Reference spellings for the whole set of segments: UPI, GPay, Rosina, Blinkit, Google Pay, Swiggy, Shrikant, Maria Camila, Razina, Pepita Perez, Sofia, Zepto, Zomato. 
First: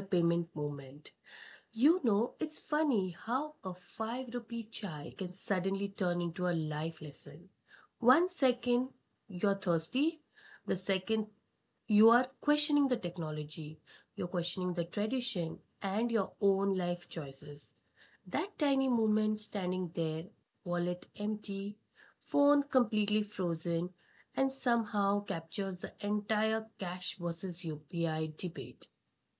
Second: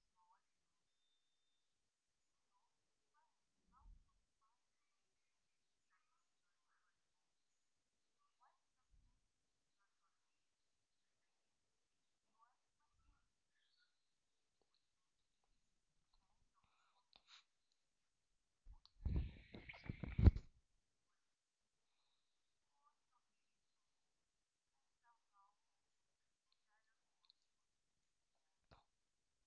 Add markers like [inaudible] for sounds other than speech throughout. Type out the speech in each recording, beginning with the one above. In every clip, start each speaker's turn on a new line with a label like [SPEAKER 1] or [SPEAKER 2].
[SPEAKER 1] payment moment, you know, it's funny how a 5 rupee chai can suddenly turn into a life lesson. One second you're thirsty, the second you are questioning the technology, you're questioning the tradition and your own life choices. That tiny moment standing there, wallet empty, phone completely frozen, and somehow captures the entire cash versus UPI debate.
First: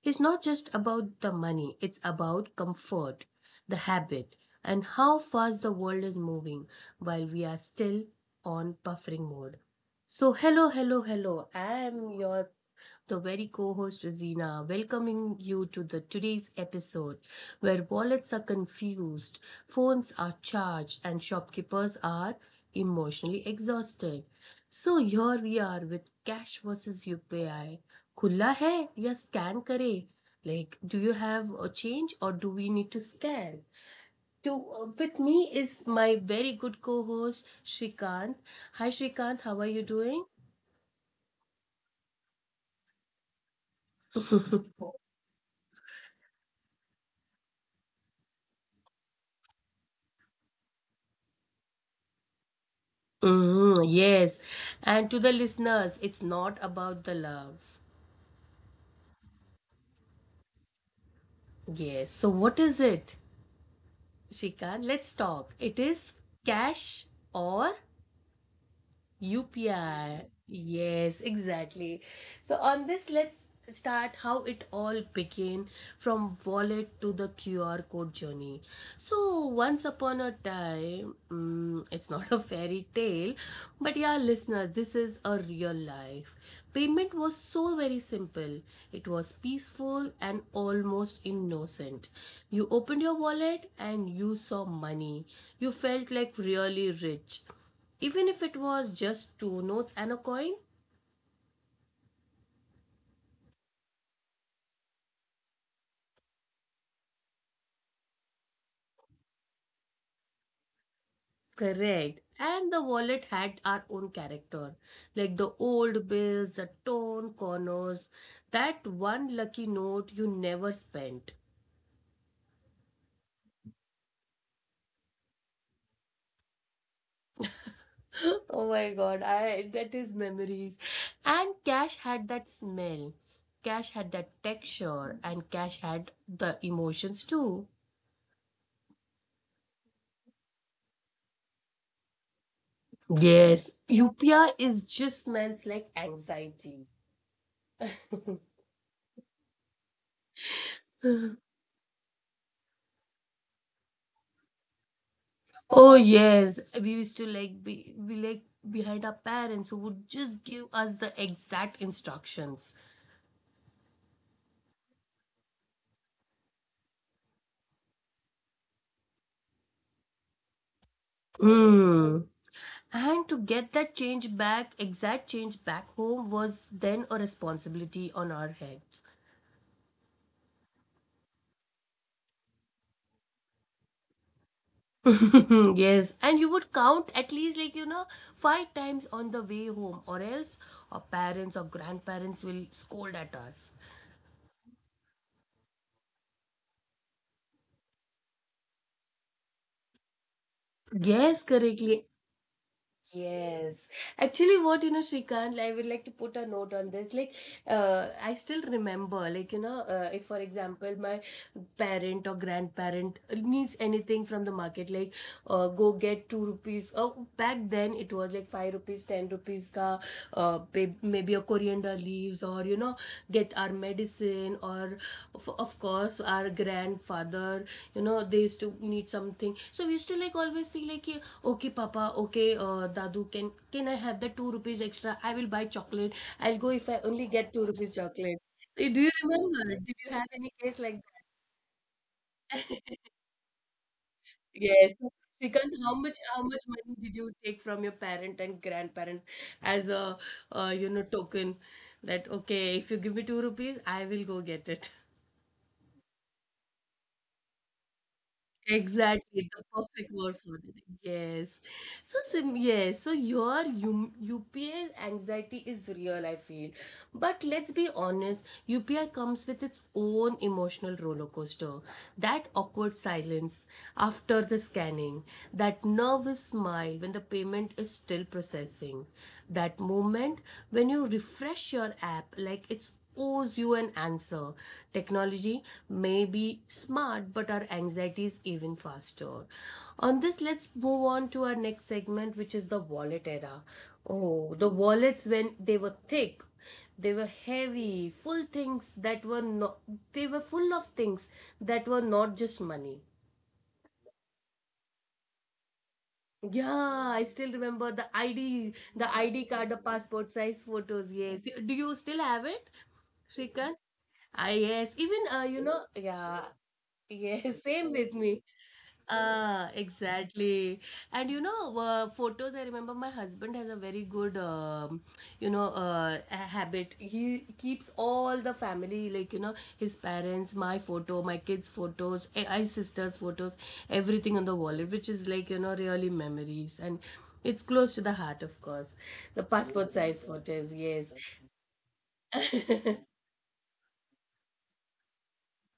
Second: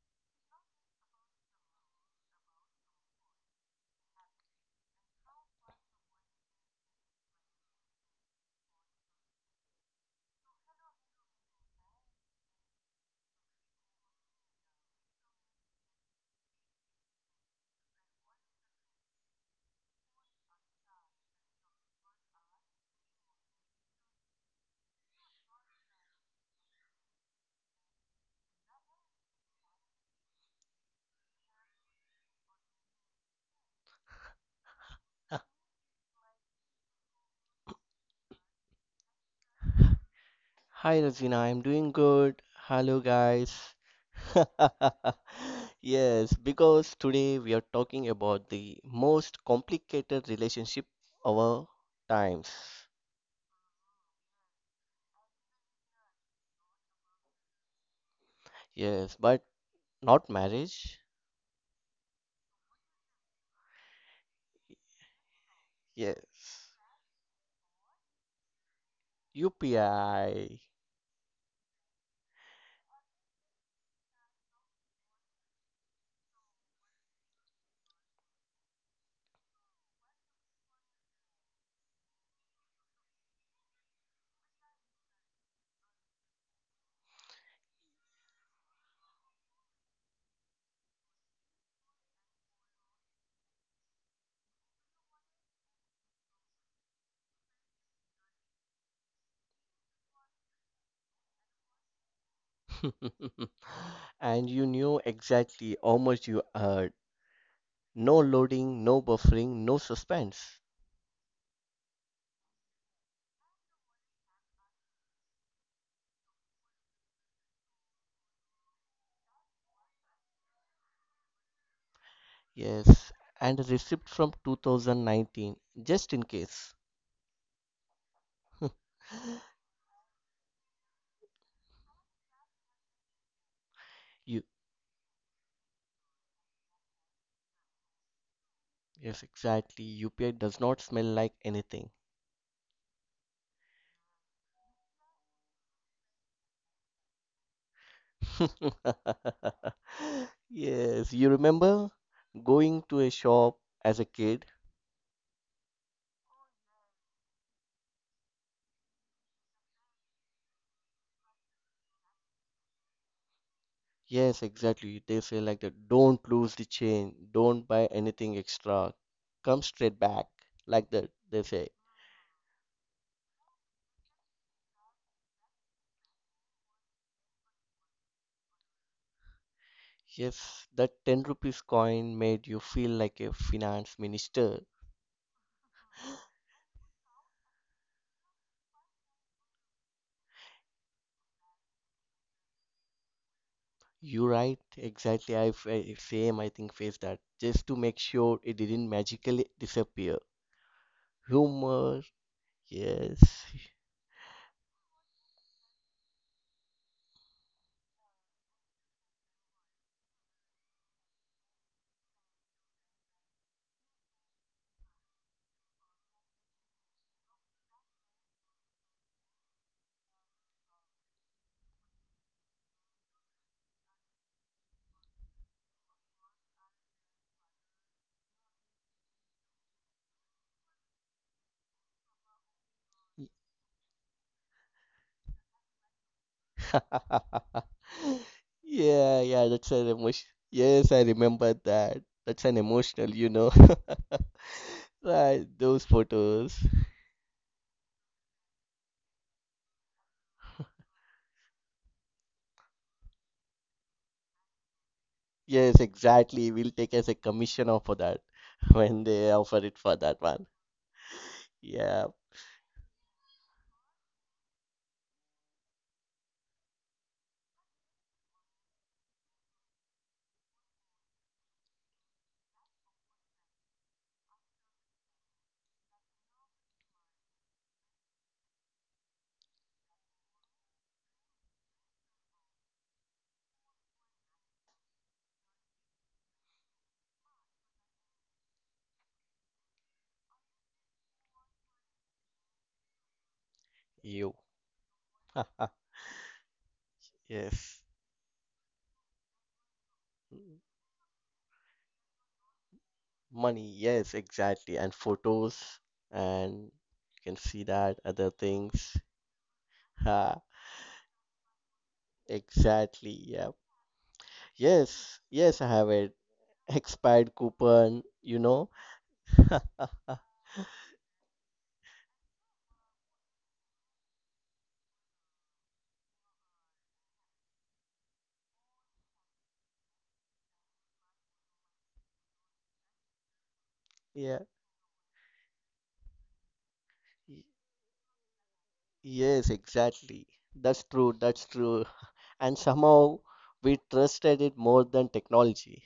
[SPEAKER 1] It's not just about the money, it's about comfort, the habit, and how fast the world is moving while we are still on buffering mode. So, hello, hello, hello. I am your the very co-host Rosina, welcoming you to the today's episode where wallets are confused, phones are charged, and shopkeepers are emotionally exhausted. So here we are with cash versus UPI. खुला है या scan करे? Like, do you have a change or do we need to scan? To With me is my very good co-host Shrikant. Hi Shrikant, how are you
[SPEAKER 2] Hi Razina, I'm doing good. Hello guys.
[SPEAKER 1] doing?
[SPEAKER 2] [laughs]
[SPEAKER 1] [laughs]
[SPEAKER 2] Yes, because today we are talking about the most complicated relationship of our times.
[SPEAKER 1] Mm, yes. And to the listeners, it's not about the love.
[SPEAKER 2] Yes, but not marriage.
[SPEAKER 1] Yes. So what is it, Shikant? Let's talk. It is
[SPEAKER 2] Yes.
[SPEAKER 1] cash or UPI.
[SPEAKER 2] UPI.
[SPEAKER 1] Yes, exactly. So on this, let's start how it all began from wallet to the QR code journey. So once upon a time, it's not a fairy tale, but yeah, listener, this is a real life. Payment was so very simple. It was peaceful and almost innocent. You opened your wallet and you saw money. You felt like really rich even if it was just two notes and a coin.
[SPEAKER 2] [laughs] And you knew exactly how much you earned. No loading, no buffering, no suspense.
[SPEAKER 1] Correct. And the wallet had our own character, like the old bills, the torn corners, that one lucky note you never spent.
[SPEAKER 2] Yes, and a receipt from 2019, just in case.
[SPEAKER 1] [gasps] [laughs] Oh my god, I
[SPEAKER 2] [laughs]
[SPEAKER 1] that is memories. And cash had that smell. Cash had that
[SPEAKER 2] You,
[SPEAKER 1] texture and cash had the emotions too.
[SPEAKER 2] yes, exactly. UPI does not smell like anything.
[SPEAKER 1] Yes, Upia is just smells like anxiety.
[SPEAKER 2] [laughs] Yes, you
[SPEAKER 1] [laughs]
[SPEAKER 2] remember going to a shop as a kid?
[SPEAKER 1] Oh yes, we used to like be like behind our parents who would just give us the exact instructions.
[SPEAKER 2] Yes, exactly. They say like that, don't lose the chain, don't buy anything extra. Come straight back, like that, they say.
[SPEAKER 1] Hmm. And to get that change back, exact change back home was then a responsibility on our heads.
[SPEAKER 2] Yes, that 10 rupees coin made you feel like a finance minister.
[SPEAKER 1] [laughs] Yes, and you would count at least, like, you know, five times on the way home, or else our parents or grandparents will scold at us.
[SPEAKER 2] You right, exactly. I fa- same, I think, faced that just to make sure it didn't magically disappear.
[SPEAKER 1] Yes,
[SPEAKER 2] Humour,
[SPEAKER 1] correctly.
[SPEAKER 2] yes.
[SPEAKER 1] Yes. Actually, what you know, Shrikant, I would like to put a note on this. Like, I still remember, like, you know, if for example, my parent or grandparent needs anything from the market, like, go get two rupees. Oh, back then it was like five rupees, ten rupees ka, maybe a coriander leaves, or you know, get our medicine, or of course, our grandfather, you know, they used to need something. So we used to like always see, like, yeah, okay, Papa. Okay, Dadu. Can I have the two rupees extra? I will buy chocolate. I'll go if I only get two
[SPEAKER 2] [laughs]
[SPEAKER 1] rupees chocolate. So, do you
[SPEAKER 2] Yeah, yeah, that's
[SPEAKER 1] remember?
[SPEAKER 2] an
[SPEAKER 1] Did you
[SPEAKER 2] emotion.
[SPEAKER 1] have any case
[SPEAKER 2] Yes, I
[SPEAKER 1] like
[SPEAKER 2] remember that. That's an
[SPEAKER 1] that?
[SPEAKER 2] emotional,
[SPEAKER 1] [laughs]
[SPEAKER 2] you know. [laughs]
[SPEAKER 1] Yes.
[SPEAKER 2] Right,
[SPEAKER 1] Shrikant,
[SPEAKER 2] those
[SPEAKER 1] how much how
[SPEAKER 2] photos.
[SPEAKER 1] much money did you take from your parent and grandparent as a you know token that okay if you give me two rupees I will go get it.
[SPEAKER 2] Yes, exactly. We'll take as a commission off for that when they offer
[SPEAKER 1] Exactly, the
[SPEAKER 2] it for that
[SPEAKER 1] perfect word
[SPEAKER 2] one.
[SPEAKER 1] for it. Yes.
[SPEAKER 2] Yeah,
[SPEAKER 1] So your UPI anxiety is real, I feel. But let's be honest, UPI comes with its own emotional roller coaster. That awkward silence after the scanning, that nervous smile when the payment is still processing, that moment when you refresh your app like it's owes you an answer. Technology may be smart, but our anxiety is even faster. On this, let's move on to our next segment, which is the wallet era.
[SPEAKER 2] you.
[SPEAKER 1] Oh, the wallets when
[SPEAKER 2] [laughs]
[SPEAKER 1] they were thick, they were
[SPEAKER 2] Yes.
[SPEAKER 1] heavy, full things that were not, they were
[SPEAKER 2] Mm,
[SPEAKER 1] full of things that were not just money.
[SPEAKER 2] money, yes, exactly. And photos, and
[SPEAKER 1] Yeah,
[SPEAKER 2] you
[SPEAKER 1] I
[SPEAKER 2] can
[SPEAKER 1] still
[SPEAKER 2] see
[SPEAKER 1] remember
[SPEAKER 2] that
[SPEAKER 1] the
[SPEAKER 2] other
[SPEAKER 1] ID,
[SPEAKER 2] things.
[SPEAKER 1] the ID card, the passport
[SPEAKER 2] Ha,
[SPEAKER 1] size photos. Yes. Do you still have it,
[SPEAKER 2] exactly. Yeah.
[SPEAKER 1] Shrikant? Yes.
[SPEAKER 2] Yes,
[SPEAKER 1] Even
[SPEAKER 2] yes, I
[SPEAKER 1] you know,
[SPEAKER 2] have it.
[SPEAKER 1] yeah, [laughs]
[SPEAKER 2] Expired
[SPEAKER 1] yes. Same
[SPEAKER 2] coupon,
[SPEAKER 1] with
[SPEAKER 2] you
[SPEAKER 1] me.
[SPEAKER 2] know. [laughs]
[SPEAKER 1] Ah, exactly. And you know, photos, I remember my husband has a very good, you know, a habit. He keeps all the family, like, you know, his parents, my photo, my kids' photos, my sister's photos,
[SPEAKER 2] Yeah.
[SPEAKER 1] everything on the wallet, which is like, you know, really memories. And
[SPEAKER 2] y-
[SPEAKER 1] it's close to the heart, of course.
[SPEAKER 2] Yes,
[SPEAKER 1] The passport
[SPEAKER 2] exactly.
[SPEAKER 1] size photos,
[SPEAKER 2] That's true.
[SPEAKER 1] yes.
[SPEAKER 2] That's true. [laughs] And somehow
[SPEAKER 1] [laughs]
[SPEAKER 2] we trusted it more than technology.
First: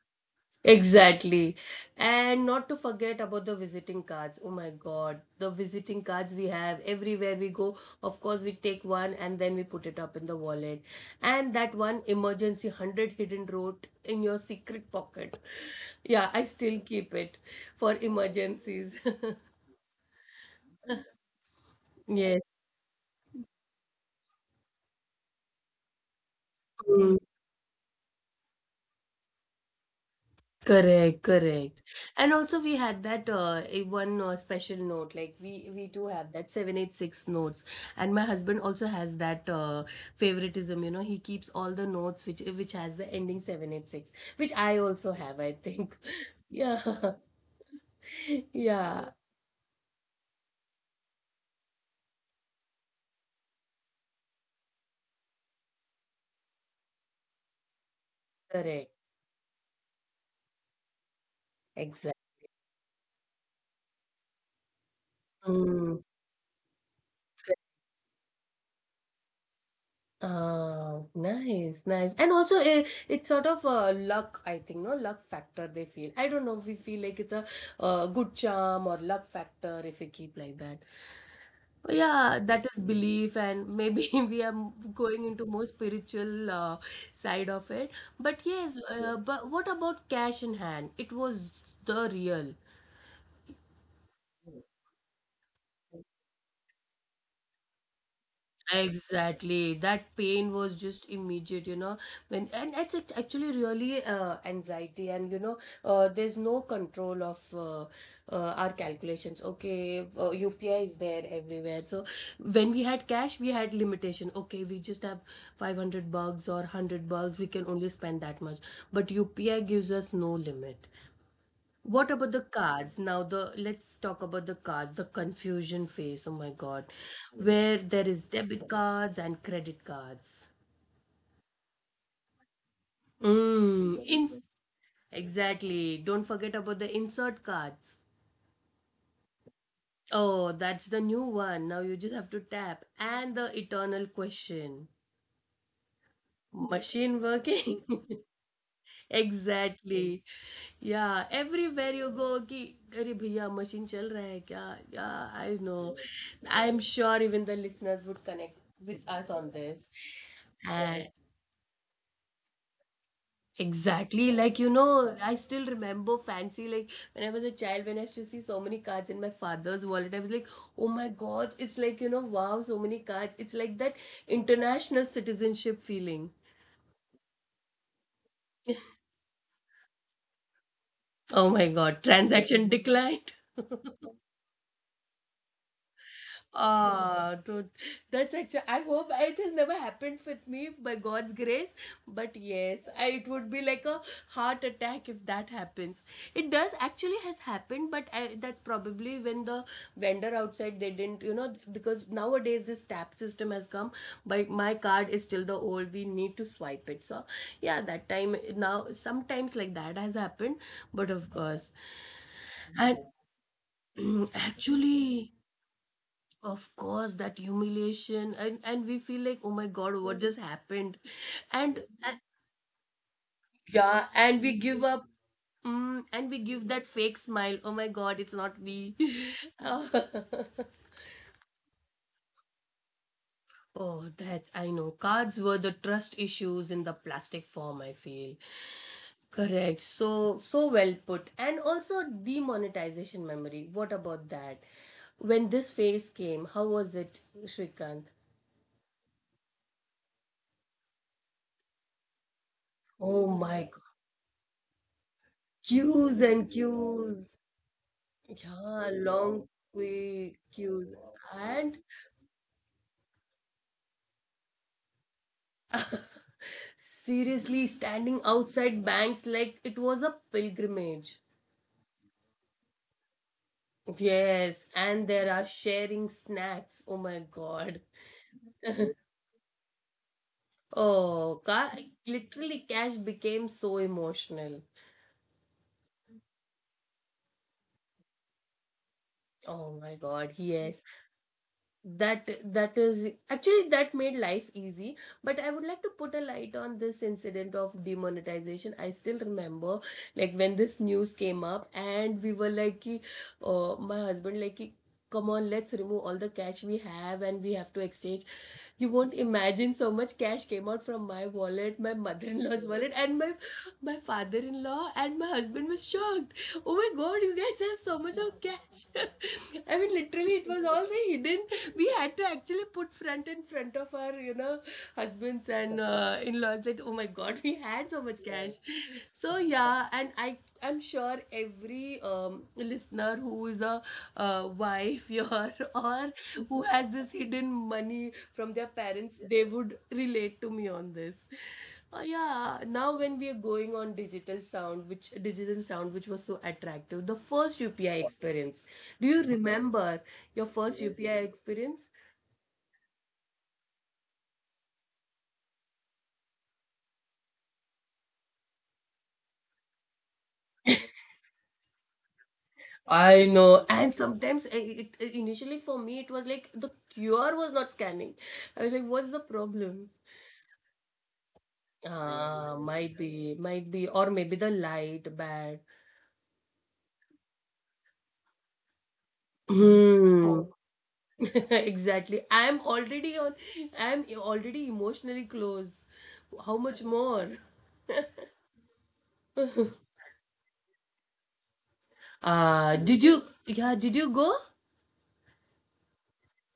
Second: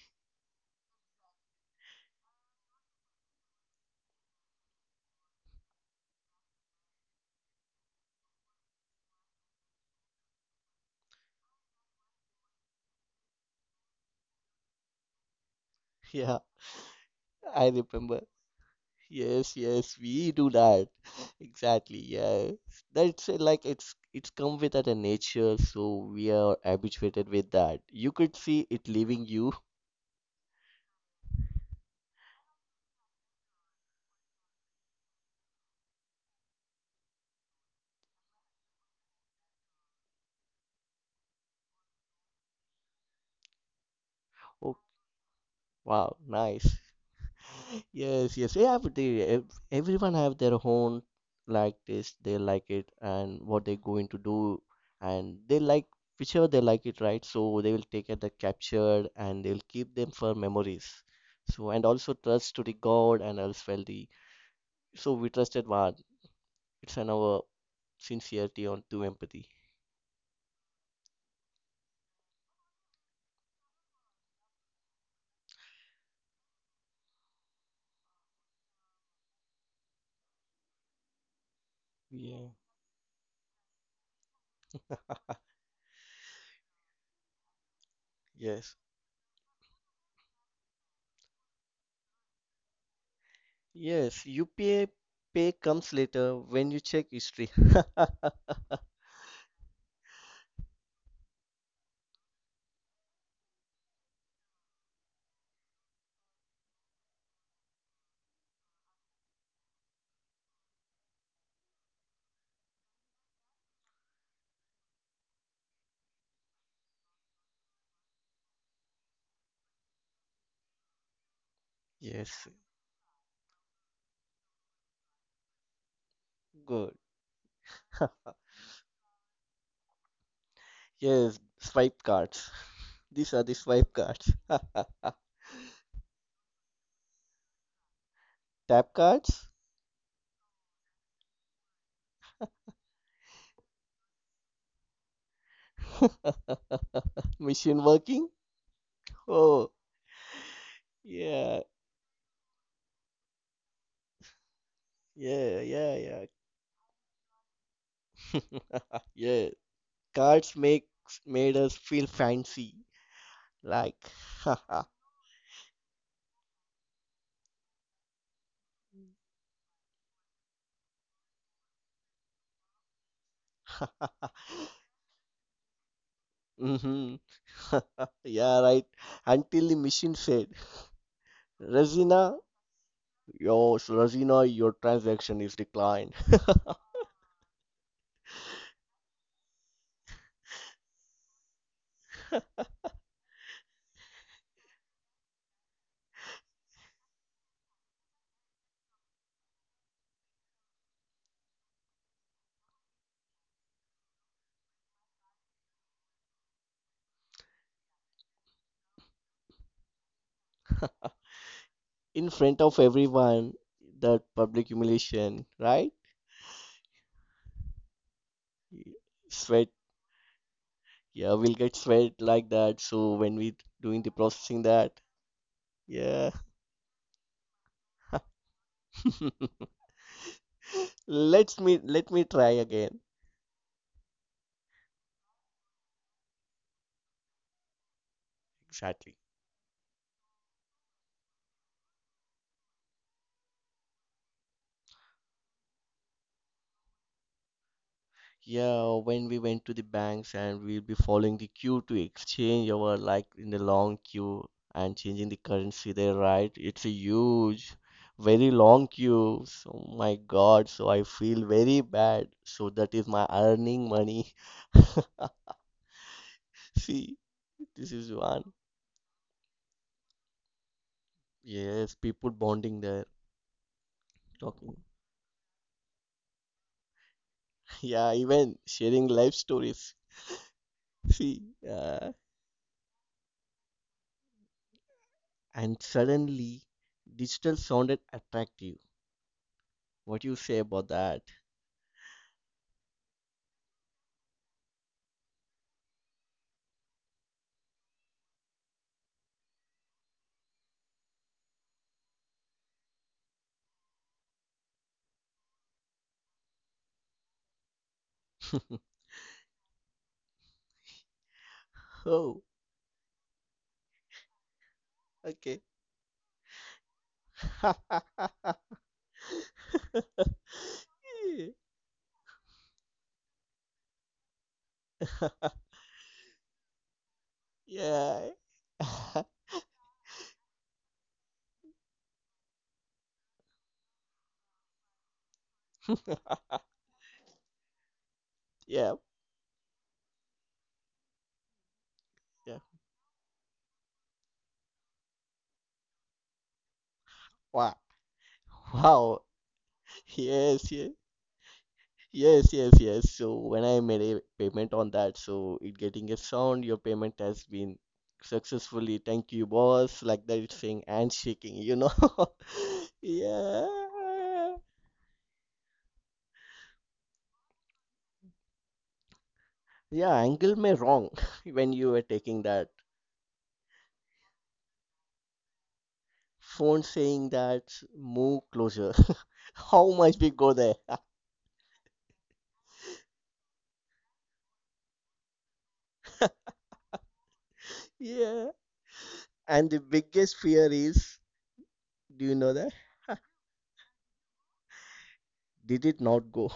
[SPEAKER 1] Exactly. And not to forget about the visiting cards. Oh my God, the visiting cards we have everywhere we go. Of course, we take one and then we put it up in the wallet. And that one emergency 100 hidden note in your secret pocket.
[SPEAKER 2] [laughs]
[SPEAKER 1] Yeah,
[SPEAKER 2] Yeah,
[SPEAKER 1] I still keep it
[SPEAKER 2] I
[SPEAKER 1] for
[SPEAKER 2] remember.
[SPEAKER 1] emergencies. [laughs]
[SPEAKER 2] Yes, yes, we do that. [laughs] Exactly.
[SPEAKER 1] Yes.
[SPEAKER 2] Yeah. That's like it's come with at a nature, so we are habituated with that. You could see it leaving you.
[SPEAKER 1] Correct, correct. And also we had that a one special note, like we do have that 786 notes, and my husband also has that favoritism, you know, he keeps all the notes which has the ending 786, which I
[SPEAKER 2] [laughs] Oh,
[SPEAKER 1] also have, I think. [laughs]
[SPEAKER 2] wow,
[SPEAKER 1] Yeah. [laughs]
[SPEAKER 2] nice. Yes, yes.
[SPEAKER 1] Yeah,
[SPEAKER 2] Yeah, but everyone have their own like this. They like it and what they're going to do, and they like whichever they like it, right? So they will take it the
[SPEAKER 1] correct.
[SPEAKER 2] captured and they'll keep them for memories. So and
[SPEAKER 1] Exactly.
[SPEAKER 2] also trust to the God and else well the so we trusted one. It's an our sincerity on to empathy.
[SPEAKER 1] Oh, nice, nice. And also, it's sort of a luck, I think, no luck factor they feel. I don't know if we feel like it's a good charm or luck factor if we keep like that. But yeah,
[SPEAKER 2] Yeah.
[SPEAKER 1] that is belief, and maybe [laughs] going into more spiritual side of it. But yes,
[SPEAKER 2] Yes.
[SPEAKER 1] but what about cash in hand? It was the real.
[SPEAKER 2] Yes. UPA pay comes later when you check history. [laughs]
[SPEAKER 1] Exactly. That pain was just immediate, you know. When and it's act- Actually, really anxiety, and you know, there's no control of our calculations. Okay, UPI is there everywhere. So when we had cash, we had limitation. Okay, we just have 500 bucks or 100 bucks. We can only spend that much. But UPI gives us no limit. What about the
[SPEAKER 2] Yes.
[SPEAKER 1] cards? Now the let's talk about the cards, the confusion phase. Oh my God,
[SPEAKER 2] Good.
[SPEAKER 1] where there is debit cards and credit cards.
[SPEAKER 2] Yes, swipe cards. These are the
[SPEAKER 1] Mm,
[SPEAKER 2] swipe
[SPEAKER 1] in
[SPEAKER 2] cards. [laughs]
[SPEAKER 1] Exactly. Don't forget about the insert cards.
[SPEAKER 2] Tap cards?
[SPEAKER 1] Oh, that's the new one. Now you just have to tap and the eternal question.
[SPEAKER 2] [laughs]
[SPEAKER 1] Machine working?
[SPEAKER 2] Machine
[SPEAKER 1] [laughs]
[SPEAKER 2] working? Oh,
[SPEAKER 1] exactly yeah
[SPEAKER 2] yeah,
[SPEAKER 1] everywhere you go कि अरे भैया machine चल रहा है क्या yeah I
[SPEAKER 2] yeah,
[SPEAKER 1] no
[SPEAKER 2] yeah,
[SPEAKER 1] I am sure even the listeners would connect
[SPEAKER 2] yeah.
[SPEAKER 1] with
[SPEAKER 2] [laughs]
[SPEAKER 1] us on
[SPEAKER 2] Yeah,
[SPEAKER 1] this
[SPEAKER 2] cards make
[SPEAKER 1] and
[SPEAKER 2] made us feel fancy. Like,
[SPEAKER 1] exactly, like you
[SPEAKER 2] [laughs]
[SPEAKER 1] know, I still remember fancy like when I was a child, when I used to see so many cards in my father's wallet, I was like, oh my god, it's like you know, wow, so many cards, it's like that international citizenship feeling.
[SPEAKER 2] hmm [laughs] Yeah, right. Until the machine said,
[SPEAKER 1] Oh my god,
[SPEAKER 2] Rosina,
[SPEAKER 1] transaction decline.
[SPEAKER 2] Rosina, your transaction is declined.
[SPEAKER 1] Ah, dude, that's actually. I hope it has never happened with me by God's grace. But yes, it would be like a heart attack if that happens. It does actually has happened, but that's probably when the vendor outside they didn't, you know, because nowadays this tap system has come. But my card is still the old. We need to swipe it. So yeah, that time now sometimes like that has happened. But of course,
[SPEAKER 2] [laughs] In front of
[SPEAKER 1] and
[SPEAKER 2] everyone, that
[SPEAKER 1] [clears throat]
[SPEAKER 2] public
[SPEAKER 1] actually.
[SPEAKER 2] humiliation, right?
[SPEAKER 1] Of course, that humiliation and we feel like, oh my
[SPEAKER 2] Sweat.
[SPEAKER 1] God, what just happened?
[SPEAKER 2] Yeah, we'll
[SPEAKER 1] And
[SPEAKER 2] get sweat like that. So when we
[SPEAKER 1] yeah,
[SPEAKER 2] doing the
[SPEAKER 1] and we
[SPEAKER 2] processing
[SPEAKER 1] give up.
[SPEAKER 2] that,
[SPEAKER 1] Mm, and
[SPEAKER 2] yeah.
[SPEAKER 1] we give that fake smile. Oh my God, it's not me. [laughs]
[SPEAKER 2] [laughs] Let me try again.
[SPEAKER 1] Oh, that I know. Cards were the trust issues in the plastic form, I feel.
[SPEAKER 2] Exactly.
[SPEAKER 1] Correct. So, so well put. And also demonetization memory. What about that? When this phase came, how was it, Shrikant?
[SPEAKER 2] Yeah, when we went to the banks and we'll be following the queue to exchange our
[SPEAKER 1] Oh
[SPEAKER 2] like in the
[SPEAKER 1] my
[SPEAKER 2] long queue and changing the currency there,
[SPEAKER 1] queues and
[SPEAKER 2] right? It's a
[SPEAKER 1] queues.
[SPEAKER 2] huge, very
[SPEAKER 1] Yeah,
[SPEAKER 2] long queue.
[SPEAKER 1] long
[SPEAKER 2] So my God, so
[SPEAKER 1] queues.
[SPEAKER 2] I feel
[SPEAKER 1] And
[SPEAKER 2] very bad. So that is my earning money. [laughs]
[SPEAKER 1] [laughs]
[SPEAKER 2] See,
[SPEAKER 1] seriously,
[SPEAKER 2] this is
[SPEAKER 1] standing
[SPEAKER 2] one.
[SPEAKER 1] outside banks like it was a pilgrimage.
[SPEAKER 2] Yes, people bonding there,
[SPEAKER 1] Yes,
[SPEAKER 2] talking. [laughs]
[SPEAKER 1] and there are sharing snacks. Oh my God.
[SPEAKER 2] Yeah, even
[SPEAKER 1] [laughs]
[SPEAKER 2] sharing life stories. [laughs]
[SPEAKER 1] Oh,
[SPEAKER 2] See,
[SPEAKER 1] ca-
[SPEAKER 2] uh,
[SPEAKER 1] Literally, cash became so emotional.
[SPEAKER 2] and suddenly digital sounded attractive.
[SPEAKER 1] Oh my
[SPEAKER 2] What do
[SPEAKER 1] God,
[SPEAKER 2] you say
[SPEAKER 1] yes.
[SPEAKER 2] about that?
[SPEAKER 1] That that is actually that made life easy, but I would like to put a light on this incident of demonetization. I still remember, like when this news came up and we were like ki, my husband like ki, come on, let's remove all the cash we have and we have to exchange. You
[SPEAKER 2] [laughs]
[SPEAKER 1] won't imagine so much cash came out from my wallet, my
[SPEAKER 2] Oh,
[SPEAKER 1] mother-in-law's wallet, and my father-in-law, and my
[SPEAKER 2] okay.
[SPEAKER 1] husband was shocked. Oh my god, you guys have so much of
[SPEAKER 2] [laughs]
[SPEAKER 1] cash. [laughs] I mean, literally, it was all the hidden [laughs] we had to actually put front in front of our, you know, husbands and in-laws like, oh my god, [laughs] we had so much
[SPEAKER 2] Yeah.
[SPEAKER 1] cash.
[SPEAKER 2] [laughs]
[SPEAKER 1] So yeah, and I'm sure every listener who is a wife here [laughs] or who has this hidden money from their
[SPEAKER 2] Yeah.
[SPEAKER 1] parents, they would relate to me on this.
[SPEAKER 2] Yeah.
[SPEAKER 1] Yeah, now when we are going on digital sound, which digital sound which was so attractive, the first
[SPEAKER 2] Wow.
[SPEAKER 1] UPI experience, do
[SPEAKER 2] Wow.
[SPEAKER 1] you remember your
[SPEAKER 2] Yes,
[SPEAKER 1] first
[SPEAKER 2] yes.
[SPEAKER 1] UPI experience.
[SPEAKER 2] Yes, yes, yes. So when I made a payment on that, so it getting a sound, your payment has been successfully. Thank you, boss. Like that, it's saying and shaking, you know. [laughs]
[SPEAKER 1] I know, and sometimes
[SPEAKER 2] Yeah.
[SPEAKER 1] initially for me it was like the QR was not scanning. I was like, what's the problem?
[SPEAKER 2] Yeah, angle may wrong [laughs] when you were taking
[SPEAKER 1] Ah,
[SPEAKER 2] that.
[SPEAKER 1] might be, or maybe the light bad.
[SPEAKER 2] Phone saying that move closer. [laughs] How much we
[SPEAKER 1] Hmm.
[SPEAKER 2] go there? [laughs]
[SPEAKER 1] [laughs] Exactly. I am already on. I am already emotionally close. How much more?
[SPEAKER 2] Yeah. And the
[SPEAKER 1] [laughs]
[SPEAKER 2] biggest fear is, do you know that?
[SPEAKER 1] Uh, did you, yeah, did you go?
[SPEAKER 2] Did it not go?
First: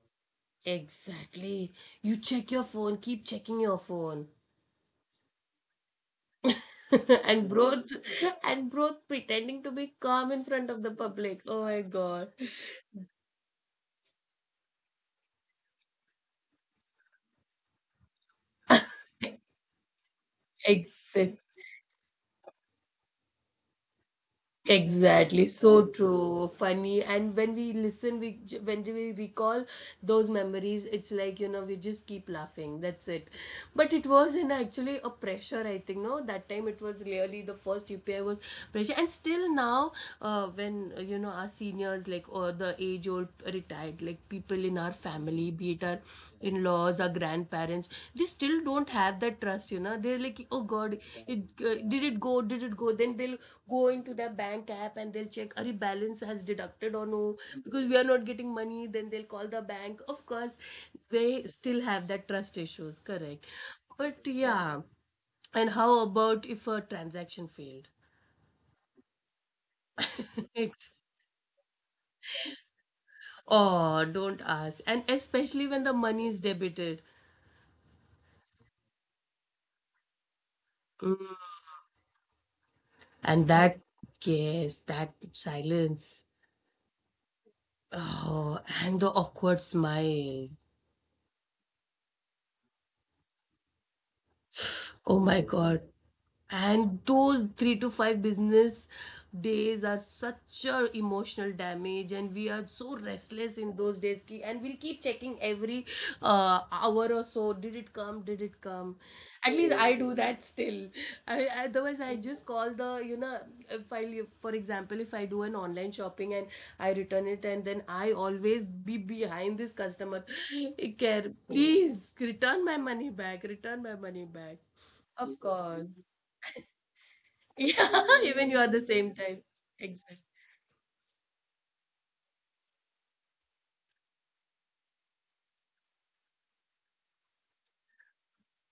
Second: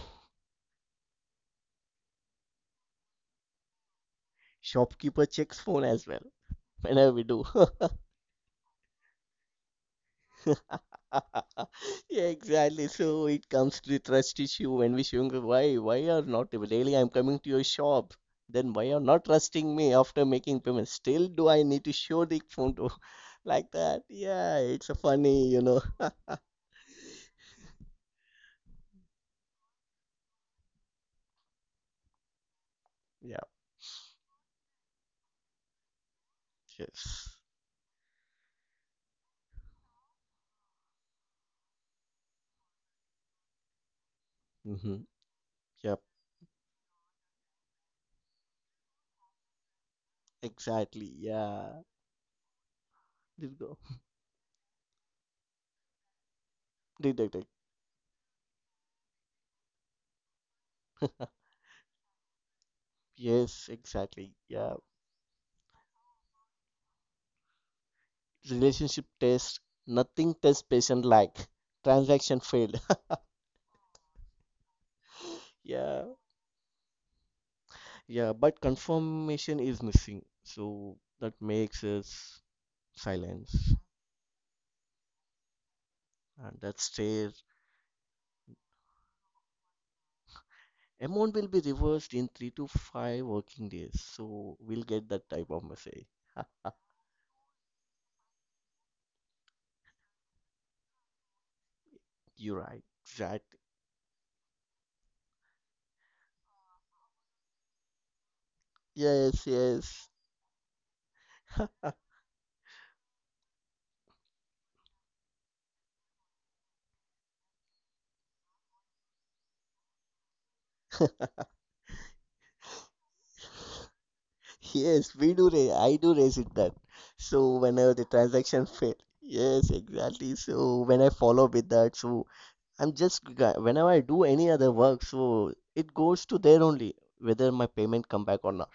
[SPEAKER 1] Exactly. You check your phone, keep checking your phone.
[SPEAKER 2] [laughs] Shopkeeper checks phone as well. Whenever we
[SPEAKER 1] [laughs]
[SPEAKER 2] do.
[SPEAKER 1] and broth, and broth pretending to be calm in
[SPEAKER 2] [laughs]
[SPEAKER 1] front of the public. Oh
[SPEAKER 2] [laughs]
[SPEAKER 1] my
[SPEAKER 2] Yeah,
[SPEAKER 1] god.
[SPEAKER 2] exactly. So it comes to the trust issue when we showing the why are not able. Daily I'm coming to your shop. Then why are not trusting me after making payment? Still
[SPEAKER 1] Exact
[SPEAKER 2] do I need to show the photo [laughs] like that? Yeah, it's a funny,
[SPEAKER 1] Exactly,
[SPEAKER 2] you know.
[SPEAKER 1] so true, funny, and when we listen, when we recall those memories, it's like we just keep laughing. That's it.
[SPEAKER 2] Yeah.
[SPEAKER 1] But it was in actually a pressure, I think. No, that time it was
[SPEAKER 2] Yes.
[SPEAKER 1] really the first UPI was pressure, and still now, when you know our seniors like or the age old retired like people in our
[SPEAKER 2] Mm-hmm.
[SPEAKER 1] family, be it our
[SPEAKER 2] Yep.
[SPEAKER 1] in laws, our grandparents, they still don't have that trust. You know, they're like, oh God,
[SPEAKER 2] Exactly.
[SPEAKER 1] it
[SPEAKER 2] Yeah.
[SPEAKER 1] did it go? Did it go? Then they'll
[SPEAKER 2] Did go.
[SPEAKER 1] go into their bank app and they'll check are balance has deducted
[SPEAKER 2] [laughs]
[SPEAKER 1] or
[SPEAKER 2] Did,
[SPEAKER 1] no
[SPEAKER 2] did.
[SPEAKER 1] because we are not getting money, then they'll call the bank. Of course they
[SPEAKER 2] [laughs]
[SPEAKER 1] still have that trust issues, correct?
[SPEAKER 2] Yes.
[SPEAKER 1] But
[SPEAKER 2] Exactly. Yeah.
[SPEAKER 1] yeah, and how about if a transaction failed?
[SPEAKER 2] Relationship test. Nothing
[SPEAKER 1] [laughs]
[SPEAKER 2] test
[SPEAKER 1] It's-
[SPEAKER 2] patient like. Transaction failed. [laughs]
[SPEAKER 1] oh don't ask, and especially when the
[SPEAKER 2] Yeah.
[SPEAKER 1] money is debited.
[SPEAKER 2] Yeah, but confirmation is missing. So
[SPEAKER 1] Mm.
[SPEAKER 2] that makes us
[SPEAKER 1] And
[SPEAKER 2] silence.
[SPEAKER 1] that, yes, that silence.
[SPEAKER 2] And that stays.
[SPEAKER 1] Oh, and the awkward smile.
[SPEAKER 2] Amount will be reversed in three to five working days. So we'll
[SPEAKER 1] [sighs]
[SPEAKER 2] get
[SPEAKER 1] Oh
[SPEAKER 2] that
[SPEAKER 1] my
[SPEAKER 2] type of
[SPEAKER 1] god,
[SPEAKER 2] message.
[SPEAKER 1] and those 3 to 5 business days are such a emotional damage, and we
[SPEAKER 2] You're
[SPEAKER 1] are
[SPEAKER 2] right.
[SPEAKER 1] so restless
[SPEAKER 2] Exactly.
[SPEAKER 1] in those days, ki- and we'll keep checking every hour or so, did it come, did it come?
[SPEAKER 2] Yes,
[SPEAKER 1] At least I
[SPEAKER 2] yes.
[SPEAKER 1] do that still. Otherwise I just call the, you know, if I for example if I do an online shopping and I return it, and then I always be behind this customer [laughs] care, please return my money back, return my money back.
[SPEAKER 2] Yes, we
[SPEAKER 1] Of
[SPEAKER 2] do raise, I
[SPEAKER 1] course.
[SPEAKER 2] do raise it that. So whenever the
[SPEAKER 1] Yeah, [laughs] even you
[SPEAKER 2] transaction
[SPEAKER 1] are the
[SPEAKER 2] fail.
[SPEAKER 1] same type.
[SPEAKER 2] Yes,
[SPEAKER 1] Exactly.
[SPEAKER 2] exactly. So when I follow up with that, so I'm just g- whenever I do any other work, so it goes to there only, whether my payment come back or not.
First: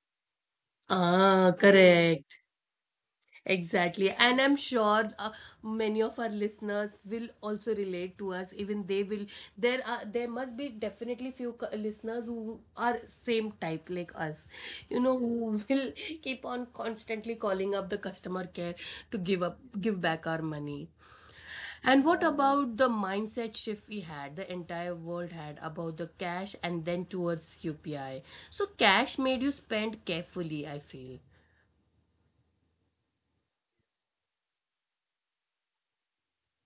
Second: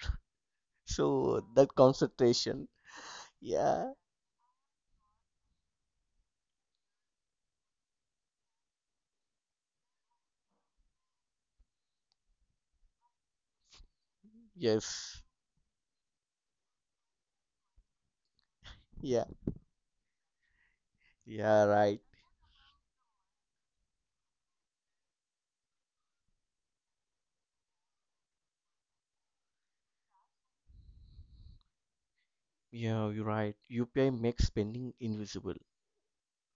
[SPEAKER 2] So
[SPEAKER 1] Ah,
[SPEAKER 2] that
[SPEAKER 1] correct.
[SPEAKER 2] concentration. Yeah.
[SPEAKER 1] Exactly. And I'm sure many of our listeners will also relate to us. Even they will. There must be definitely few listeners who are same type like us. You know,
[SPEAKER 2] Yes.
[SPEAKER 1] who will keep on constantly calling up the customer care to
[SPEAKER 2] Yeah.
[SPEAKER 1] give up, give back our money.
[SPEAKER 2] Yeah, right.
[SPEAKER 1] And what about the mindset shift we had, the entire world had about the cash and then towards UPI? So, cash made you spend carefully, I feel.
[SPEAKER 2] Yeah, you're right. UPI makes spending invisible.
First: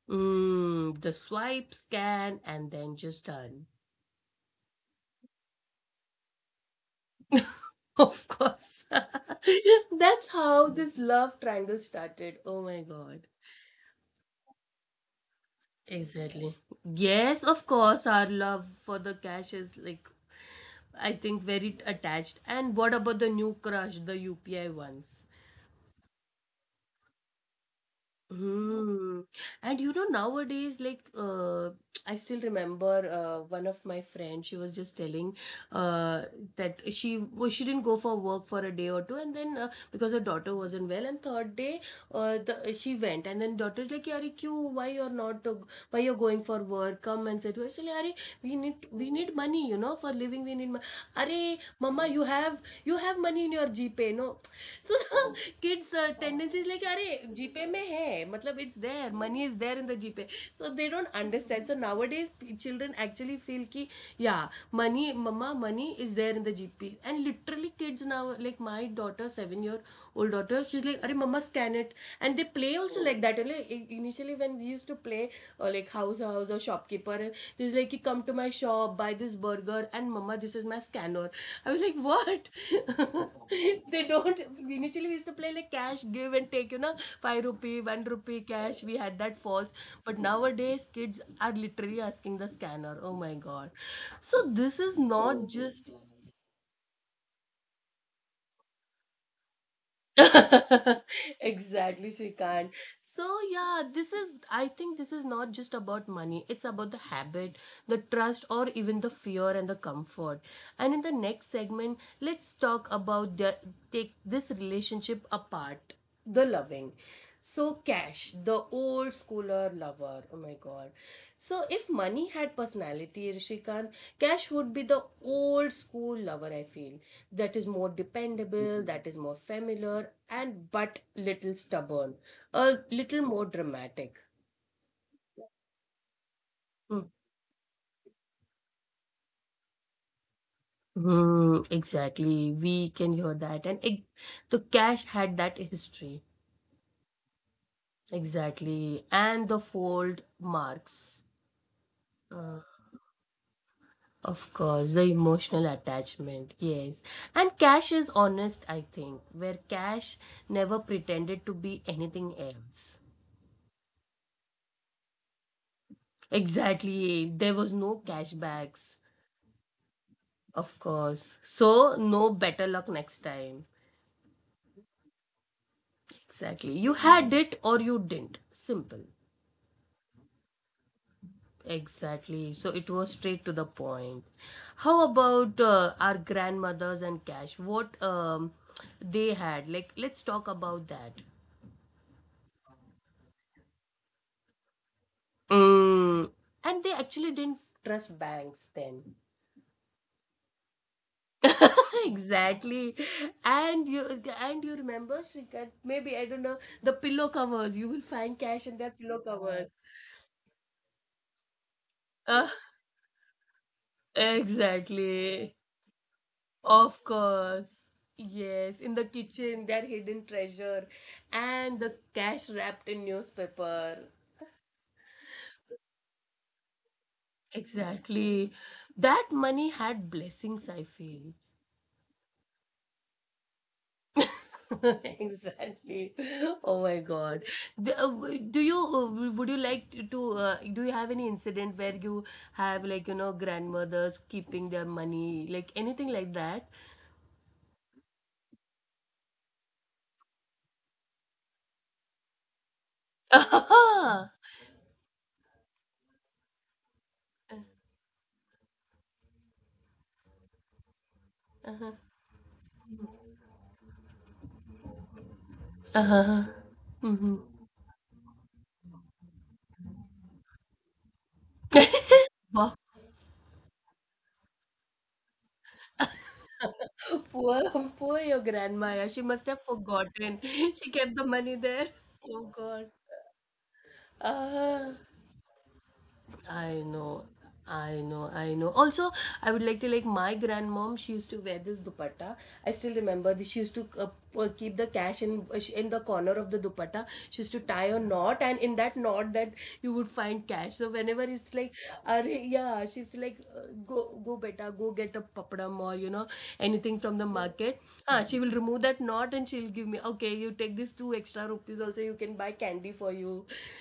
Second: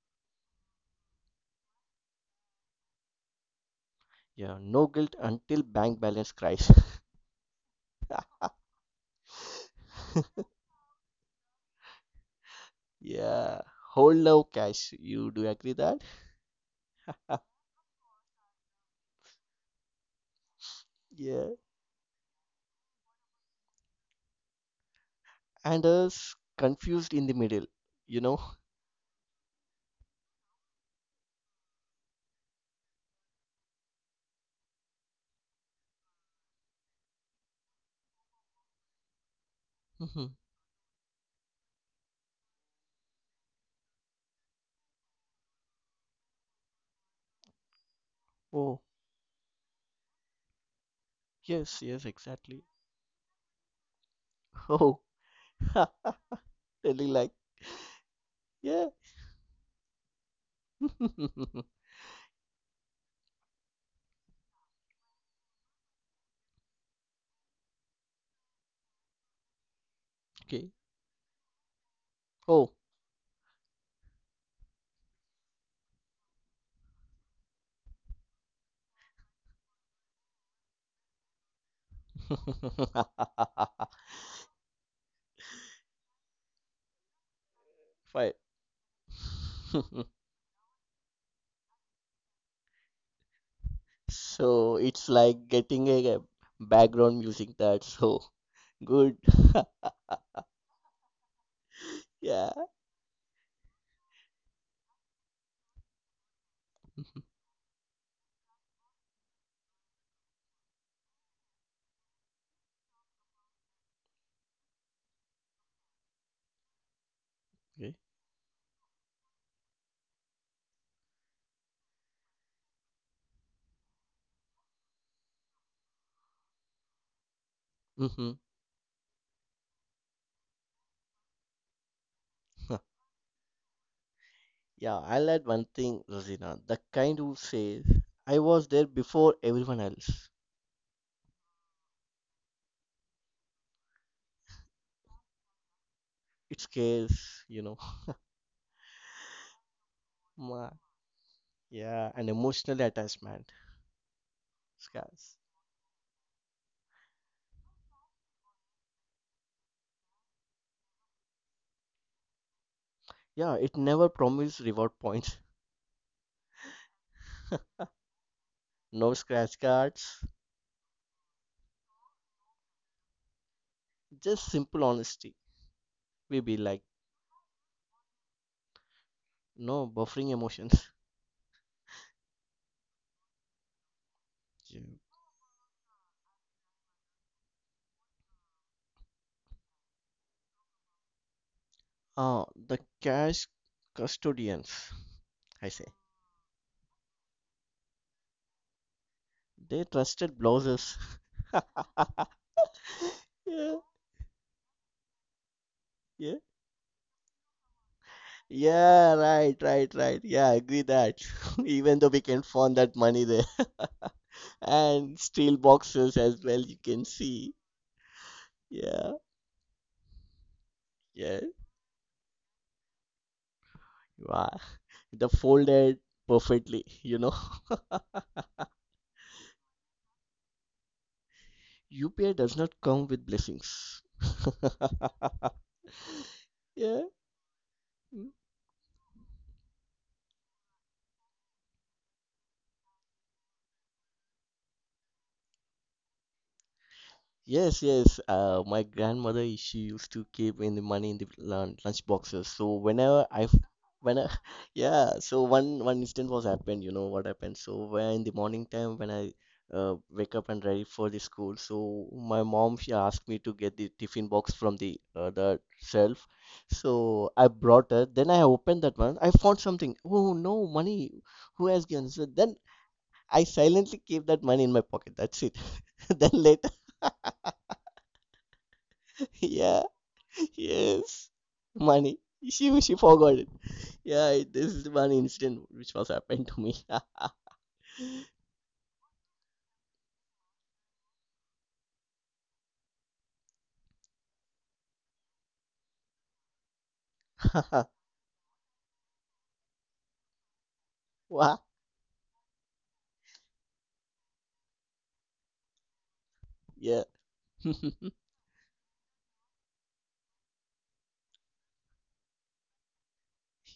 [SPEAKER 1] Mm, the swipe, scan, and then just done.
[SPEAKER 2] Yeah, no guilt until bank balance cries.
[SPEAKER 1] [laughs] Of course. [laughs] That's
[SPEAKER 2] [laughs]
[SPEAKER 1] how this love triangle started. Oh my god.
[SPEAKER 2] Yeah, hold now cash. You do agree that?
[SPEAKER 1] Exactly. Yes,
[SPEAKER 2] [laughs]
[SPEAKER 1] of course, our love for the cash is like, I think,
[SPEAKER 2] Yeah,
[SPEAKER 1] very attached. And what about the new crush, the UPI ones?
[SPEAKER 2] and us confused in the middle, you know?
[SPEAKER 1] Hmm. And you know, nowadays, like, [tsk] I still remember one of my friends, she was just telling uh, that she didn't go for work for a day or two, and then because her
[SPEAKER 2] Hmm.
[SPEAKER 1] daughter wasn't well, and third day, she went, and then daughter's like, "Yari, kyu? Why you're not? Why you're going for work? Come and sit." She like, "Yari,
[SPEAKER 2] Oh,
[SPEAKER 1] we need money, you know, for living. We need money. Are,
[SPEAKER 2] yes, yes,
[SPEAKER 1] mama,
[SPEAKER 2] exactly.
[SPEAKER 1] you have money in your GPay, no?" [laughs] So
[SPEAKER 2] Oh,
[SPEAKER 1] kids tendencies
[SPEAKER 2] [laughs]
[SPEAKER 1] like
[SPEAKER 2] really
[SPEAKER 1] अरे
[SPEAKER 2] like,
[SPEAKER 1] GPay में है मतलब it's
[SPEAKER 2] yeah.
[SPEAKER 1] There money is there in the GPay so they don't
[SPEAKER 2] [laughs]
[SPEAKER 1] understand so nowadays children actually feel की या money मम्मा money is there in the GPay and literally kids now like my daughter seven year old daughter
[SPEAKER 2] Okay.
[SPEAKER 1] She is like अरे मम्मा scan it and they
[SPEAKER 2] Oh,
[SPEAKER 1] play also like that like initially when we use to play like house house or shopkeeper, and this is like, you come to my shop, buy this burger, and mama this is my scanner. I was like what?
[SPEAKER 2] [laughs]
[SPEAKER 1] [laughs] They don't, initially we used to play like cash give and take, you know, 5 rupee 1
[SPEAKER 2] fine.
[SPEAKER 1] rupee cash, we had that false.
[SPEAKER 2] [laughs]
[SPEAKER 1] But nowadays kids are literally asking the scanner, oh my god. So
[SPEAKER 2] So
[SPEAKER 1] this is
[SPEAKER 2] it's like
[SPEAKER 1] not
[SPEAKER 2] getting
[SPEAKER 1] just
[SPEAKER 2] a background music that's so good. [laughs]
[SPEAKER 1] [laughs] exactly,
[SPEAKER 2] Yeah.
[SPEAKER 1] Shrikant. So yeah, this is, I think this is not just about money, it's about the
[SPEAKER 2] Mhm.
[SPEAKER 1] habit, the trust, or even the fear and the comfort. And in the next segment let's talk about the, take this relationship apart, the loving. So
[SPEAKER 2] Okay.
[SPEAKER 1] cash, the old schooler lover, oh my god. So if money had personality, Shrikant, cash would be the old school lover, I feel. That is more
[SPEAKER 2] Hmm.
[SPEAKER 1] dependable, that is more familiar, and but little stubborn, a
[SPEAKER 2] [laughs]
[SPEAKER 1] little more dramatic.
[SPEAKER 2] Yeah, I'll add one thing, Rosina. The kind who says, I was there before everyone else.
[SPEAKER 1] Mhm, exactly, we can hear that. The cash had that history,
[SPEAKER 2] It scares, you know.
[SPEAKER 1] exactly, and the fold
[SPEAKER 2] [laughs] Ma-
[SPEAKER 1] marks.
[SPEAKER 2] Yeah, an
[SPEAKER 1] uh,
[SPEAKER 2] emotional attachment.
[SPEAKER 1] of course, the
[SPEAKER 2] Scars.
[SPEAKER 1] emotional attachment, yes. And cash is honest, I think, where cash never pretended to be anything else.
[SPEAKER 2] Yeah, it never promised reward points.
[SPEAKER 1] Exactly, there was no cashbacks.
[SPEAKER 2] No scratch cards.
[SPEAKER 1] Of course. So, no better luck next time.
[SPEAKER 2] Just simple honesty. We be
[SPEAKER 1] Exactly.
[SPEAKER 2] like,
[SPEAKER 1] You had Mm. it or you didn't. Simple.
[SPEAKER 2] no buffering emotions.
[SPEAKER 1] Exactly. So, it was straight to the point.
[SPEAKER 2] Yeah.
[SPEAKER 1] How about our grandmothers and cash? What they had? Like, let's talk about that.
[SPEAKER 2] Ah, the cash custodians, I say.
[SPEAKER 1] Mm. And they actually didn't trust banks then.
[SPEAKER 2] They trusted blouses.
[SPEAKER 1] [laughs] Exactly.
[SPEAKER 2] [laughs] Yeah,
[SPEAKER 1] And you, and you remember, Shrikant, maybe I
[SPEAKER 2] yeah,
[SPEAKER 1] don't know, the pillow covers, you will find cash in their pillow
[SPEAKER 2] yeah, right,
[SPEAKER 1] covers.
[SPEAKER 2] right, right. Yeah, I agree that. [laughs] Even though we can
[SPEAKER 1] [laughs]
[SPEAKER 2] find that money there. [laughs] And
[SPEAKER 1] Exactly.
[SPEAKER 2] steel boxes as well, you
[SPEAKER 1] Of
[SPEAKER 2] can see.
[SPEAKER 1] course. Yes, in the
[SPEAKER 2] Yeah,
[SPEAKER 1] kitchen, their hidden treasure,
[SPEAKER 2] yeah.
[SPEAKER 1] and the cash wrapped in newspaper.
[SPEAKER 2] Wow. The folded perfectly, you know.
[SPEAKER 1] Exactly. That money had blessings, I feel.
[SPEAKER 2] [laughs] UPI does not come with blessings. [laughs]
[SPEAKER 1] [laughs] Exactly. Oh my
[SPEAKER 2] Yeah.
[SPEAKER 1] God.
[SPEAKER 2] Hmm.
[SPEAKER 1] Do you would you like to do you have any incident where you have, like you know, grandmothers keeping their money, like anything like that?
[SPEAKER 2] Yes, yes. My grandmother, she used to keep in the money in the lunch boxes. So whenever I, f-
[SPEAKER 1] [laughs] Uh-huh.
[SPEAKER 2] when I, [laughs] yeah. So one incident was happened. You know what happened? So when in the morning time when I wake up and ready for the school,
[SPEAKER 1] Uh-huh.
[SPEAKER 2] so my mom she asked me to get the tiffin box from the other shelf.
[SPEAKER 1] Uh-huh. Mm-hmm.
[SPEAKER 2] So I brought her. Then I opened that one. I found something. Oh no, money! Who has given? So then
[SPEAKER 1] Wow.
[SPEAKER 2] I silently keep that money in my pocket. That's it. [laughs] Then later.
[SPEAKER 1] [laughs] Poor, poor your grandma. Yeah. She must
[SPEAKER 2] [laughs]
[SPEAKER 1] have
[SPEAKER 2] Yeah,
[SPEAKER 1] forgotten. [laughs] She kept the
[SPEAKER 2] yes,
[SPEAKER 1] money there.
[SPEAKER 2] money.
[SPEAKER 1] Oh God.
[SPEAKER 2] She forgot it. Yeah, it- this
[SPEAKER 1] Ah.
[SPEAKER 2] is one incident which was happened to
[SPEAKER 1] I
[SPEAKER 2] me.
[SPEAKER 1] know, I know. Also, I would like to, like my grandmom. She used to wear this dupatta. I still remember this. She used to keep the cash in the corner of the dupatta. She used to tie a
[SPEAKER 2] [laughs]
[SPEAKER 1] knot, and in that knot, that you would find cash. So whenever it's
[SPEAKER 2] Wow.
[SPEAKER 1] like, Are, yeah, she used to like go go beta, go get a papadam, or you know, anything
[SPEAKER 2] Yeah.
[SPEAKER 1] from the market.
[SPEAKER 2] [laughs]
[SPEAKER 1] Ah, she will remove that knot and she'll give me. Okay, you take this two extra rupees. Also, you can buy candy for you.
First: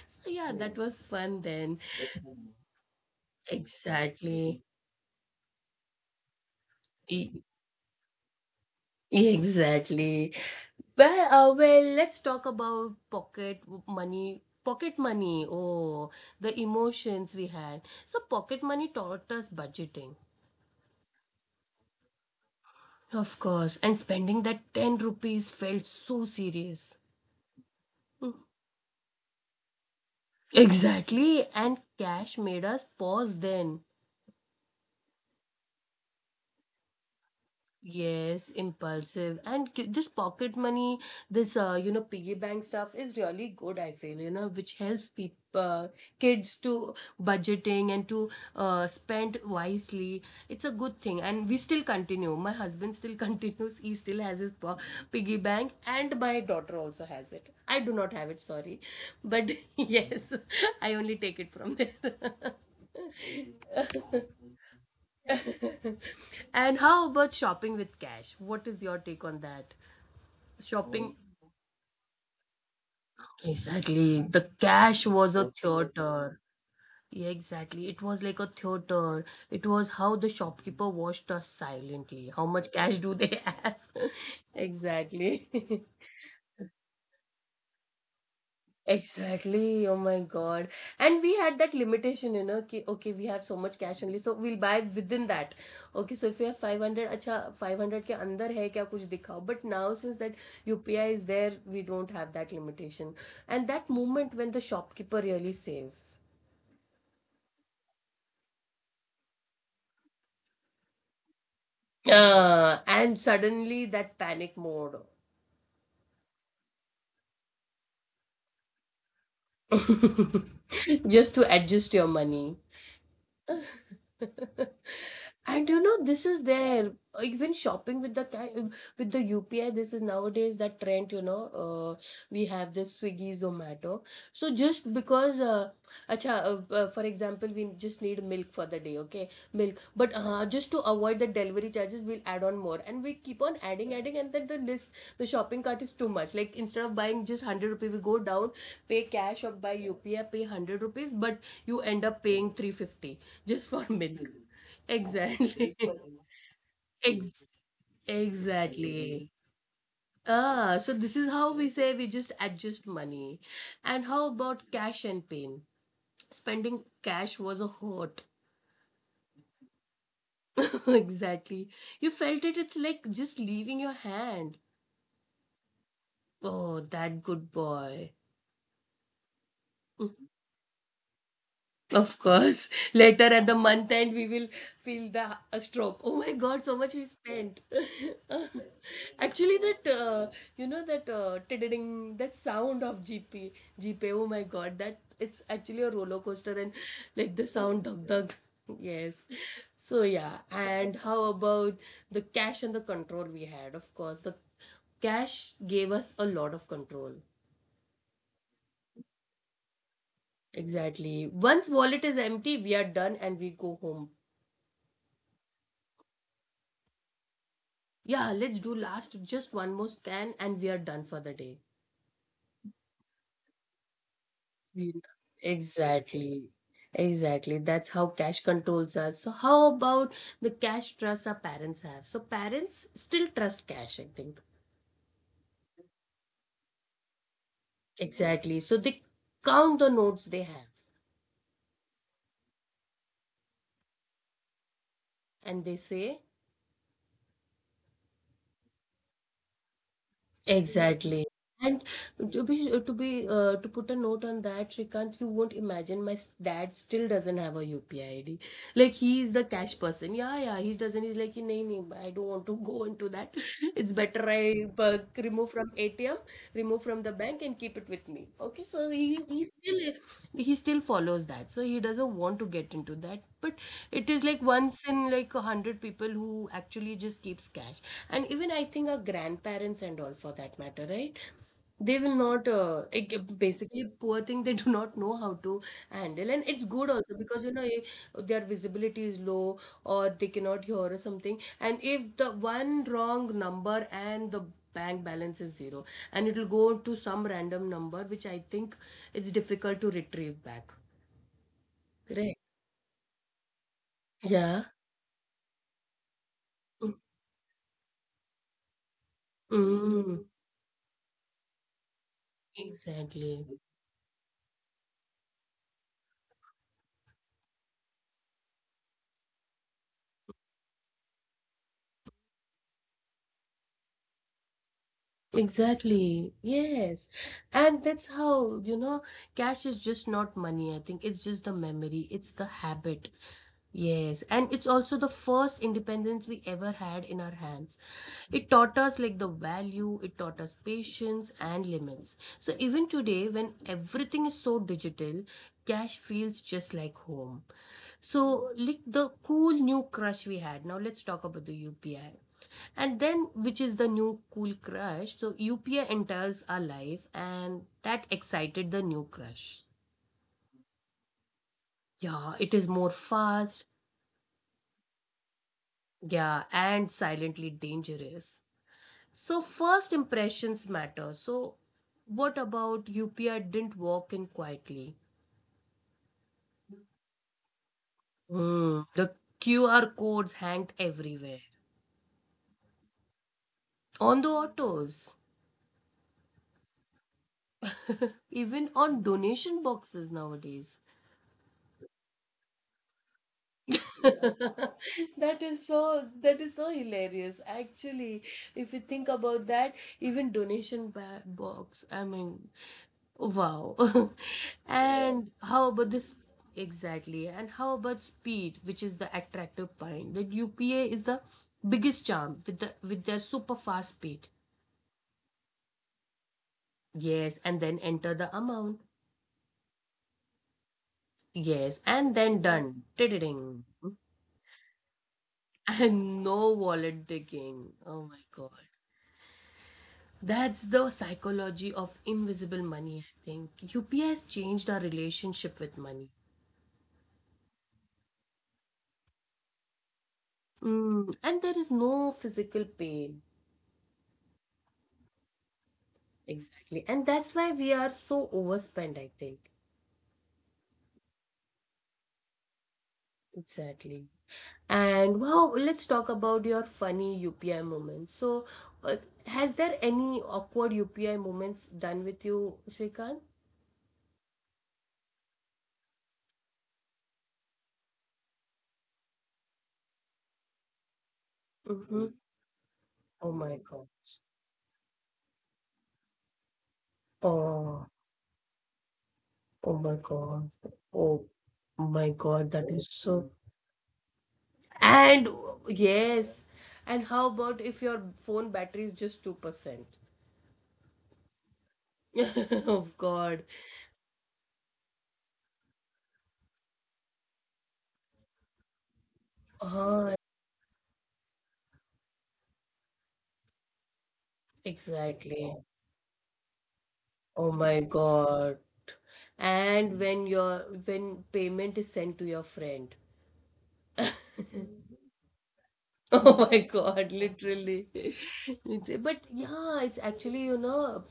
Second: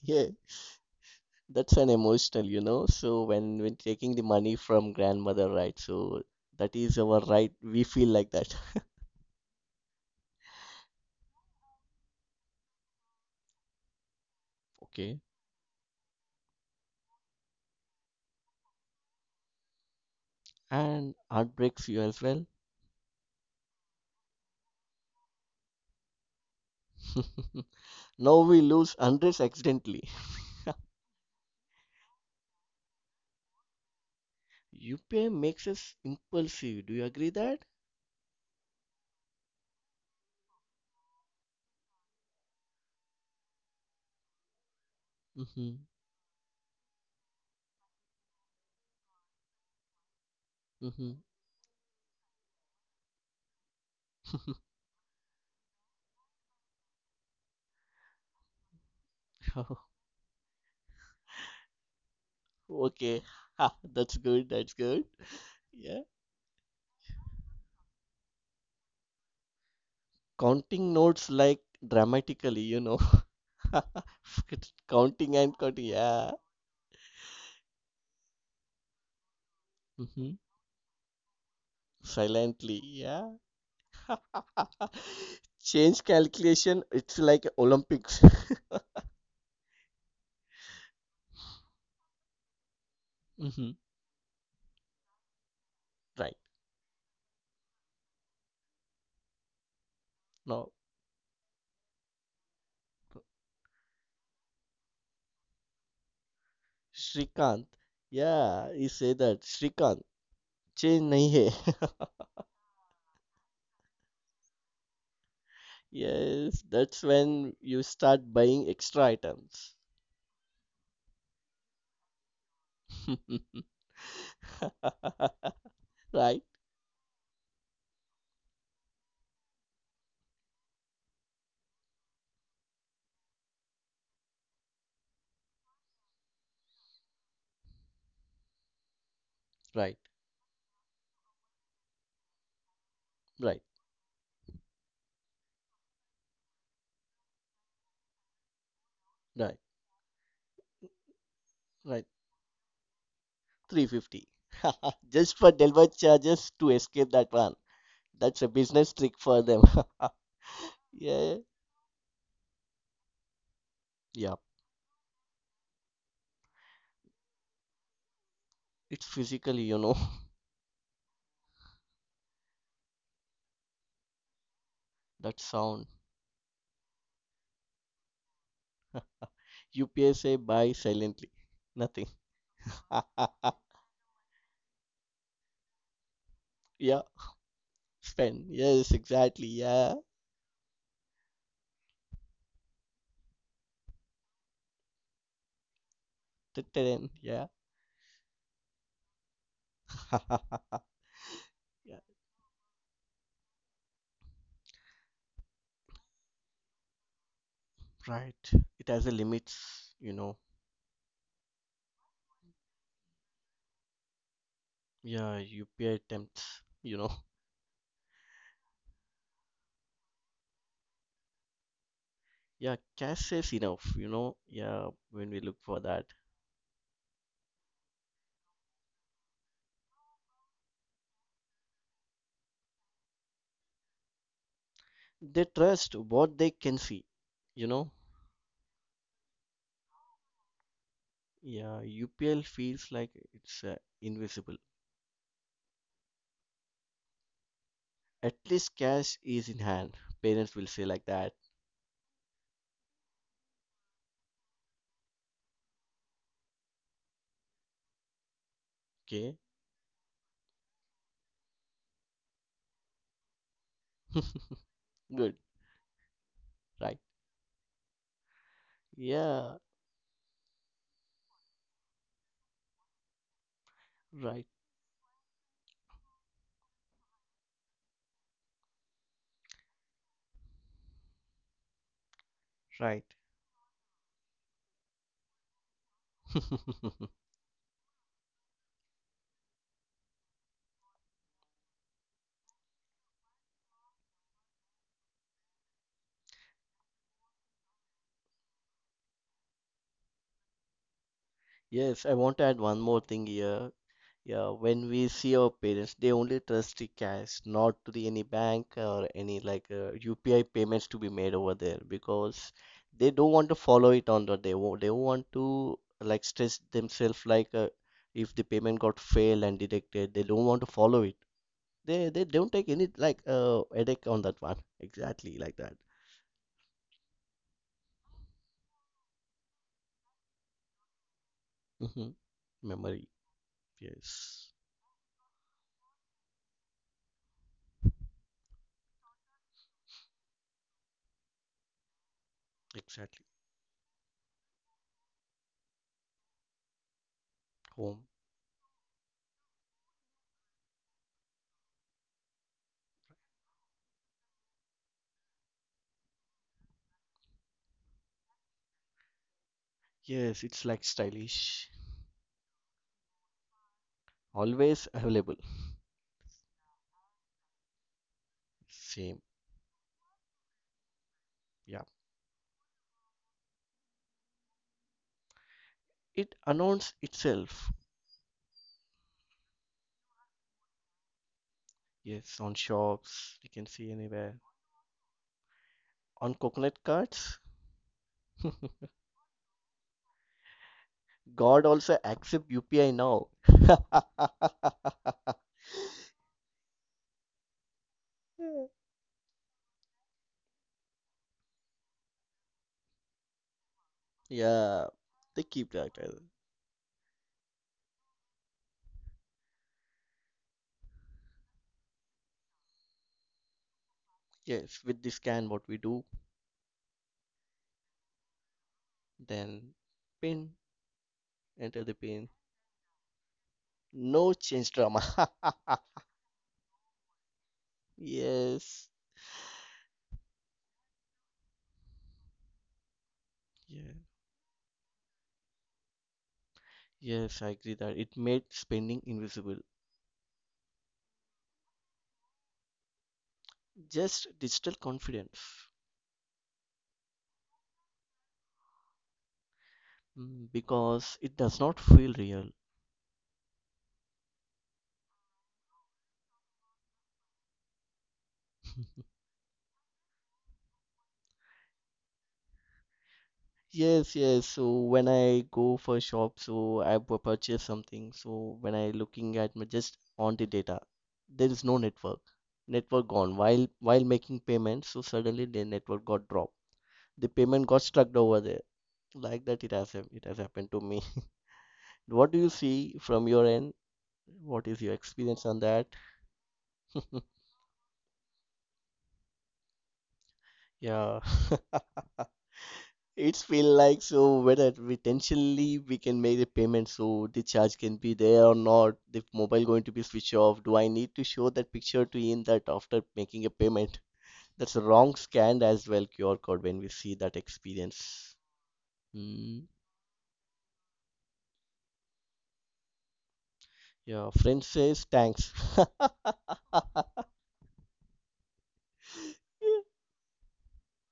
[SPEAKER 2] Yeah.
[SPEAKER 1] So yeah, that was fun
[SPEAKER 2] That's
[SPEAKER 1] then.
[SPEAKER 2] an emotional, you know. So when taking the money
[SPEAKER 1] Exactly.
[SPEAKER 2] from grandmother, right? So that is our
[SPEAKER 1] E-
[SPEAKER 2] right. We feel like that. [laughs]
[SPEAKER 1] Exactly. Well, well, let's talk about pocket money. Pocket
[SPEAKER 2] Okay.
[SPEAKER 1] money. Oh, the emotions we had. So, pocket money taught us budgeting,
[SPEAKER 2] And heartbreaks you as well. [laughs]
[SPEAKER 1] of course, and spending that 10 rupees felt so serious.
[SPEAKER 2] Now
[SPEAKER 1] Mm.
[SPEAKER 2] we lose hundreds accidentally. [laughs]
[SPEAKER 1] Exactly. And cash made us pause then.
[SPEAKER 2] UPI makes us impulsive. Do you agree that?
[SPEAKER 1] Yes, impulsive. And ki- this pocket money, this you know, piggy bank stuff is really good, I feel, you know, which helps people
[SPEAKER 2] Mm-hmm.
[SPEAKER 1] kids to budgeting and to spend wisely. It's a good thing. And we still continue. My husband still [laughs] continues. He still has his
[SPEAKER 2] Mm-hmm.
[SPEAKER 1] piggy bank, and my daughter also has it. I do not have it, sorry. But [laughs]
[SPEAKER 2] [laughs]
[SPEAKER 1] yes, I only take it from there.
[SPEAKER 2] Okay, [laughs] ha,
[SPEAKER 1] [laughs]
[SPEAKER 2] that's good, that's good. Yeah,
[SPEAKER 1] [laughs] And how about shopping with cash? What is your take on that?
[SPEAKER 2] counting
[SPEAKER 1] Shopping,
[SPEAKER 2] notes like dramatically, you know, [laughs]
[SPEAKER 1] exactly, the cash
[SPEAKER 2] counting
[SPEAKER 1] was a
[SPEAKER 2] and counting, yeah,
[SPEAKER 1] theater. Yeah, exactly, it was like a theater. It was how the
[SPEAKER 2] hmm
[SPEAKER 1] shopkeeper watched us silently, how much
[SPEAKER 2] silently,
[SPEAKER 1] cash do
[SPEAKER 2] yeah.
[SPEAKER 1] they have. [laughs]
[SPEAKER 2] [laughs]
[SPEAKER 1] Exactly. [laughs]
[SPEAKER 2] Change calculation, it's like Olympics.
[SPEAKER 1] Exactly. Oh my God. And we had that limitation, you know, ki, okay, we have
[SPEAKER 2] [laughs]
[SPEAKER 1] so
[SPEAKER 2] Hmm.
[SPEAKER 1] much cash only, so we'll buy within that. Okay, so
[SPEAKER 2] Right,
[SPEAKER 1] if you have 500, acha, 500 के अंदर है क्या कुछ दिखाओ. But now since that
[SPEAKER 2] now,
[SPEAKER 1] UPI is there, we don't have that limitation. And that moment when the shopkeeper really says,
[SPEAKER 2] Shrikant, yeah, he say that Shrikant, change nahi hai. [laughs]
[SPEAKER 1] and suddenly that panic mode,
[SPEAKER 2] Yes, that's when you start buying extra items.
[SPEAKER 1] [laughs] just to adjust your money.
[SPEAKER 2] [laughs]
[SPEAKER 1] [laughs] And you know, this
[SPEAKER 2] Right,
[SPEAKER 1] is there. Even shopping with the with the UPI, this is nowadays that trend, you know. We have this Swiggy, Zomato. So just because, acha, for example, we just need milk for the day, okay? Milk.
[SPEAKER 2] right,
[SPEAKER 1] But just to avoid the delivery charges, we'll add on more. And we keep on
[SPEAKER 2] right,
[SPEAKER 1] adding, adding, and then the list, the shopping cart is too much. Like instead of buying just 100 rupees, we go down, pay
[SPEAKER 2] right.
[SPEAKER 1] cash or buy UPI, pay 100 rupees, but
[SPEAKER 2] Right,
[SPEAKER 1] you end up paying 350 just [laughs] for
[SPEAKER 2] 350.
[SPEAKER 1] milk.
[SPEAKER 2] [laughs] Just for delivery
[SPEAKER 1] Exactly.
[SPEAKER 2] charges to escape
[SPEAKER 1] [laughs]
[SPEAKER 2] that one.
[SPEAKER 1] Ex-
[SPEAKER 2] That's a business trick
[SPEAKER 1] exactly.
[SPEAKER 2] for them.
[SPEAKER 1] Ah, so
[SPEAKER 2] [laughs]
[SPEAKER 1] this is
[SPEAKER 2] Yeah,
[SPEAKER 1] how we say we just adjust money. And how
[SPEAKER 2] yeah.
[SPEAKER 1] about cash and pain? Spending cash was a hurt.
[SPEAKER 2] It's physically, you know,
[SPEAKER 1] [laughs] Exactly. You felt it, it's like just leaving your hand.
[SPEAKER 2] [laughs] that sound.
[SPEAKER 1] Oh, that good boy.
[SPEAKER 2] UPS say
[SPEAKER 1] [laughs]
[SPEAKER 2] buy silently. Nothing.
[SPEAKER 1] Of course. [laughs] Later at the
[SPEAKER 2] [laughs]
[SPEAKER 1] month end, we will feel the a stroke. Oh my God, so
[SPEAKER 2] Yeah,
[SPEAKER 1] much we spent.
[SPEAKER 2] spend. Yes,
[SPEAKER 1] [laughs]
[SPEAKER 2] exactly.
[SPEAKER 1] Actually,
[SPEAKER 2] Yeah,
[SPEAKER 1] that you know that tiddling, that sound of GP. Oh my God, that it's actually a roller
[SPEAKER 2] the
[SPEAKER 1] coaster and
[SPEAKER 2] ten. Yeah.
[SPEAKER 1] like the sound dug dug. [laughs] Yes. So yeah,
[SPEAKER 2] [laughs]
[SPEAKER 1] and how about
[SPEAKER 2] Yeah,
[SPEAKER 1] the cash and the control we had? Of course, the cash gave us a lot of control.
[SPEAKER 2] right. It has a limits, you know.
[SPEAKER 1] Exactly. Once wallet is empty, we are done and we go home.
[SPEAKER 2] Yeah, UPI attempts, you know.
[SPEAKER 1] Yeah, let's do last just one more scan and we are done for the day.
[SPEAKER 2] Yeah, cash is enough, you know. Yeah,
[SPEAKER 1] Mm.
[SPEAKER 2] when we look for that.
[SPEAKER 1] Exactly. Exactly. That's how cash controls us. So how about the cash trust our parents have? So parents still trust cash, I think.
[SPEAKER 2] They trust what they can see, you know?
[SPEAKER 1] Exactly. So they count the notes they have
[SPEAKER 2] Yeah, UPL feels like it's invisible.
[SPEAKER 1] and they say
[SPEAKER 2] At least cash is in hand. Parents will say like
[SPEAKER 1] exactly.
[SPEAKER 2] that.
[SPEAKER 1] And to put a note on that, Shrikant, you won't imagine my dad still doesn't have a UPI ID. Like he is
[SPEAKER 2] Okay?
[SPEAKER 1] the cash person. Yeah, yeah, he doesn't. He's like, nee, nee, I don't want to [laughs] go into that. [laughs] It's better I
[SPEAKER 2] [laughs]
[SPEAKER 1] uh,
[SPEAKER 2] Good.
[SPEAKER 1] remove from ATM, remove
[SPEAKER 2] Right.
[SPEAKER 1] from the bank, and keep it with me. Okay, so
[SPEAKER 2] Yeah.
[SPEAKER 1] he still follows that. So he doesn't want to get into that. But it is like
[SPEAKER 2] Right.
[SPEAKER 1] once in like a hundred people who actually just keeps cash, and even I think our grandparents and all, for that matter, right, they will not
[SPEAKER 2] Right.
[SPEAKER 1] like, basically poor thing, they [laughs] do not know how to handle. And it's good
[SPEAKER 2] [laughs]
[SPEAKER 1] also because you know their visibility is low or they cannot hear or something, and if the one wrong number and the bank balance is zero, and it will go to some random number, which I think it's difficult to retrieve back.
[SPEAKER 2] Yes, I want
[SPEAKER 1] Correct.
[SPEAKER 2] to add one more thing here. Yeah,
[SPEAKER 1] Yeah.
[SPEAKER 2] when we see our parents, they only trust the cash, not to the any bank or any like
[SPEAKER 1] Mm.
[SPEAKER 2] UPI payments to be made over there because they don't want to
[SPEAKER 1] Exactly.
[SPEAKER 2] follow it on the they won't want to like stress themselves like if the payment got failed and detected, they don't want to follow it. They don't take any like headache on that one. Exactly like that.
[SPEAKER 1] Exactly. Yes. And that's how, you know, cash is just not money. I think it's just the
[SPEAKER 2] Hmm.
[SPEAKER 1] memory, it's the
[SPEAKER 2] Memory.
[SPEAKER 1] habit. Yes.
[SPEAKER 2] Yes.
[SPEAKER 1] And it's also the first independence we ever had in our hands. It taught us like the value, it taught us patience and limits. So even
[SPEAKER 2] Exactly.
[SPEAKER 1] today, when everything is so digital, cash feels just like home.
[SPEAKER 2] Home.
[SPEAKER 1] So, like the cool new crush we had. Now let's talk about the UPI and then, which is the new cool crush. So UPI enters our life and that excited the new crush.
[SPEAKER 2] Yes, it's like stylish.
[SPEAKER 1] Yeah, it is more fast.
[SPEAKER 2] Always available.
[SPEAKER 1] Yeah, and silently dangerous.
[SPEAKER 2] Same.
[SPEAKER 1] So first impressions matter. So
[SPEAKER 2] Yeah.
[SPEAKER 1] what about UPI didn't walk in quietly?
[SPEAKER 2] It announced itself.
[SPEAKER 1] Hmm, the QR codes hanged everywhere,
[SPEAKER 2] Yes, on shops, you can see
[SPEAKER 1] on the
[SPEAKER 2] anywhere.
[SPEAKER 1] autos.
[SPEAKER 2] On coconut cards.
[SPEAKER 1] [laughs] Even
[SPEAKER 2] [laughs]
[SPEAKER 1] on donation boxes nowadays.
[SPEAKER 2] God also accept UPI now.
[SPEAKER 1] [laughs]
[SPEAKER 2] [laughs]
[SPEAKER 1] That is so, that is so hilarious. Actually, if you think about that, even donation ba box, I mean, wow. [laughs] Yeah.
[SPEAKER 2] Yeah,
[SPEAKER 1] And
[SPEAKER 2] they
[SPEAKER 1] how
[SPEAKER 2] keep
[SPEAKER 1] about
[SPEAKER 2] that.
[SPEAKER 1] this exactly? And how about speed, which is the attractive point? That UPA is the biggest charm with the with their super fast speed.
[SPEAKER 2] Yes, with the scan, what we do,
[SPEAKER 1] Yes, and then enter the amount.
[SPEAKER 2] then pin,
[SPEAKER 1] Yes,
[SPEAKER 2] enter the
[SPEAKER 1] and
[SPEAKER 2] pin.
[SPEAKER 1] then yeah, done. Ding. [laughs]
[SPEAKER 2] No change drama. [laughs]
[SPEAKER 1] And no wallet digging. Oh my God.
[SPEAKER 2] Yes,
[SPEAKER 1] That's the psychology of invisible money. I think
[SPEAKER 2] yeah,
[SPEAKER 1] UPI has changed our relationship with money.
[SPEAKER 2] yes, I agree that it made spending invisible.
[SPEAKER 1] Mm, and there is no physical pain.
[SPEAKER 2] Just digital confidence,
[SPEAKER 1] Exactly. And that's why we are so overspent, I think.
[SPEAKER 2] mm, because it does not feel real.
[SPEAKER 1] Exactly. And wow, let's talk about your funny UPI moments. So, uh,
[SPEAKER 2] [laughs]
[SPEAKER 1] has there any awkward UPI moments done with you, Shrikant?
[SPEAKER 2] Yes, yes. So when I go for shop, so I purchase something. So when I looking at my just on the data, there is no
[SPEAKER 1] Mm-hmm.
[SPEAKER 2] network. Network
[SPEAKER 1] Oh
[SPEAKER 2] gone.
[SPEAKER 1] my
[SPEAKER 2] While
[SPEAKER 1] God.
[SPEAKER 2] while making payment, so suddenly the network got dropped. The payment got
[SPEAKER 1] Oh,
[SPEAKER 2] stuck over there. Like that, it
[SPEAKER 1] oh
[SPEAKER 2] has
[SPEAKER 1] my
[SPEAKER 2] it has
[SPEAKER 1] God.
[SPEAKER 2] happened to me.
[SPEAKER 1] Oh my
[SPEAKER 2] [laughs] What do you
[SPEAKER 1] God, that
[SPEAKER 2] see
[SPEAKER 1] is
[SPEAKER 2] from
[SPEAKER 1] so.
[SPEAKER 2] your end? What is your
[SPEAKER 1] And
[SPEAKER 2] experience on that?
[SPEAKER 1] yes, and
[SPEAKER 2] [laughs]
[SPEAKER 1] how about if your phone battery is just 2%?
[SPEAKER 2] Yeah. [laughs]
[SPEAKER 1] [laughs] Of God.
[SPEAKER 2] It's feel like so whether we intentionally we can make the payment so the charge can be there or not, the mobile going to be
[SPEAKER 1] Ah,
[SPEAKER 2] switched off. Do I need to show that picture to in that after making a payment? That's a wrong
[SPEAKER 1] exactly.
[SPEAKER 2] scan as well QR code when we see that
[SPEAKER 1] Oh my
[SPEAKER 2] experience.
[SPEAKER 1] God.
[SPEAKER 2] Hmm.
[SPEAKER 1] And when your when payment is sent to your friend.
[SPEAKER 2] Yeah, friend says thanks.
[SPEAKER 1] [laughs]
[SPEAKER 2] [laughs]
[SPEAKER 1] Oh my God, literally. [laughs] Liter- but yeah, it's actually, you know,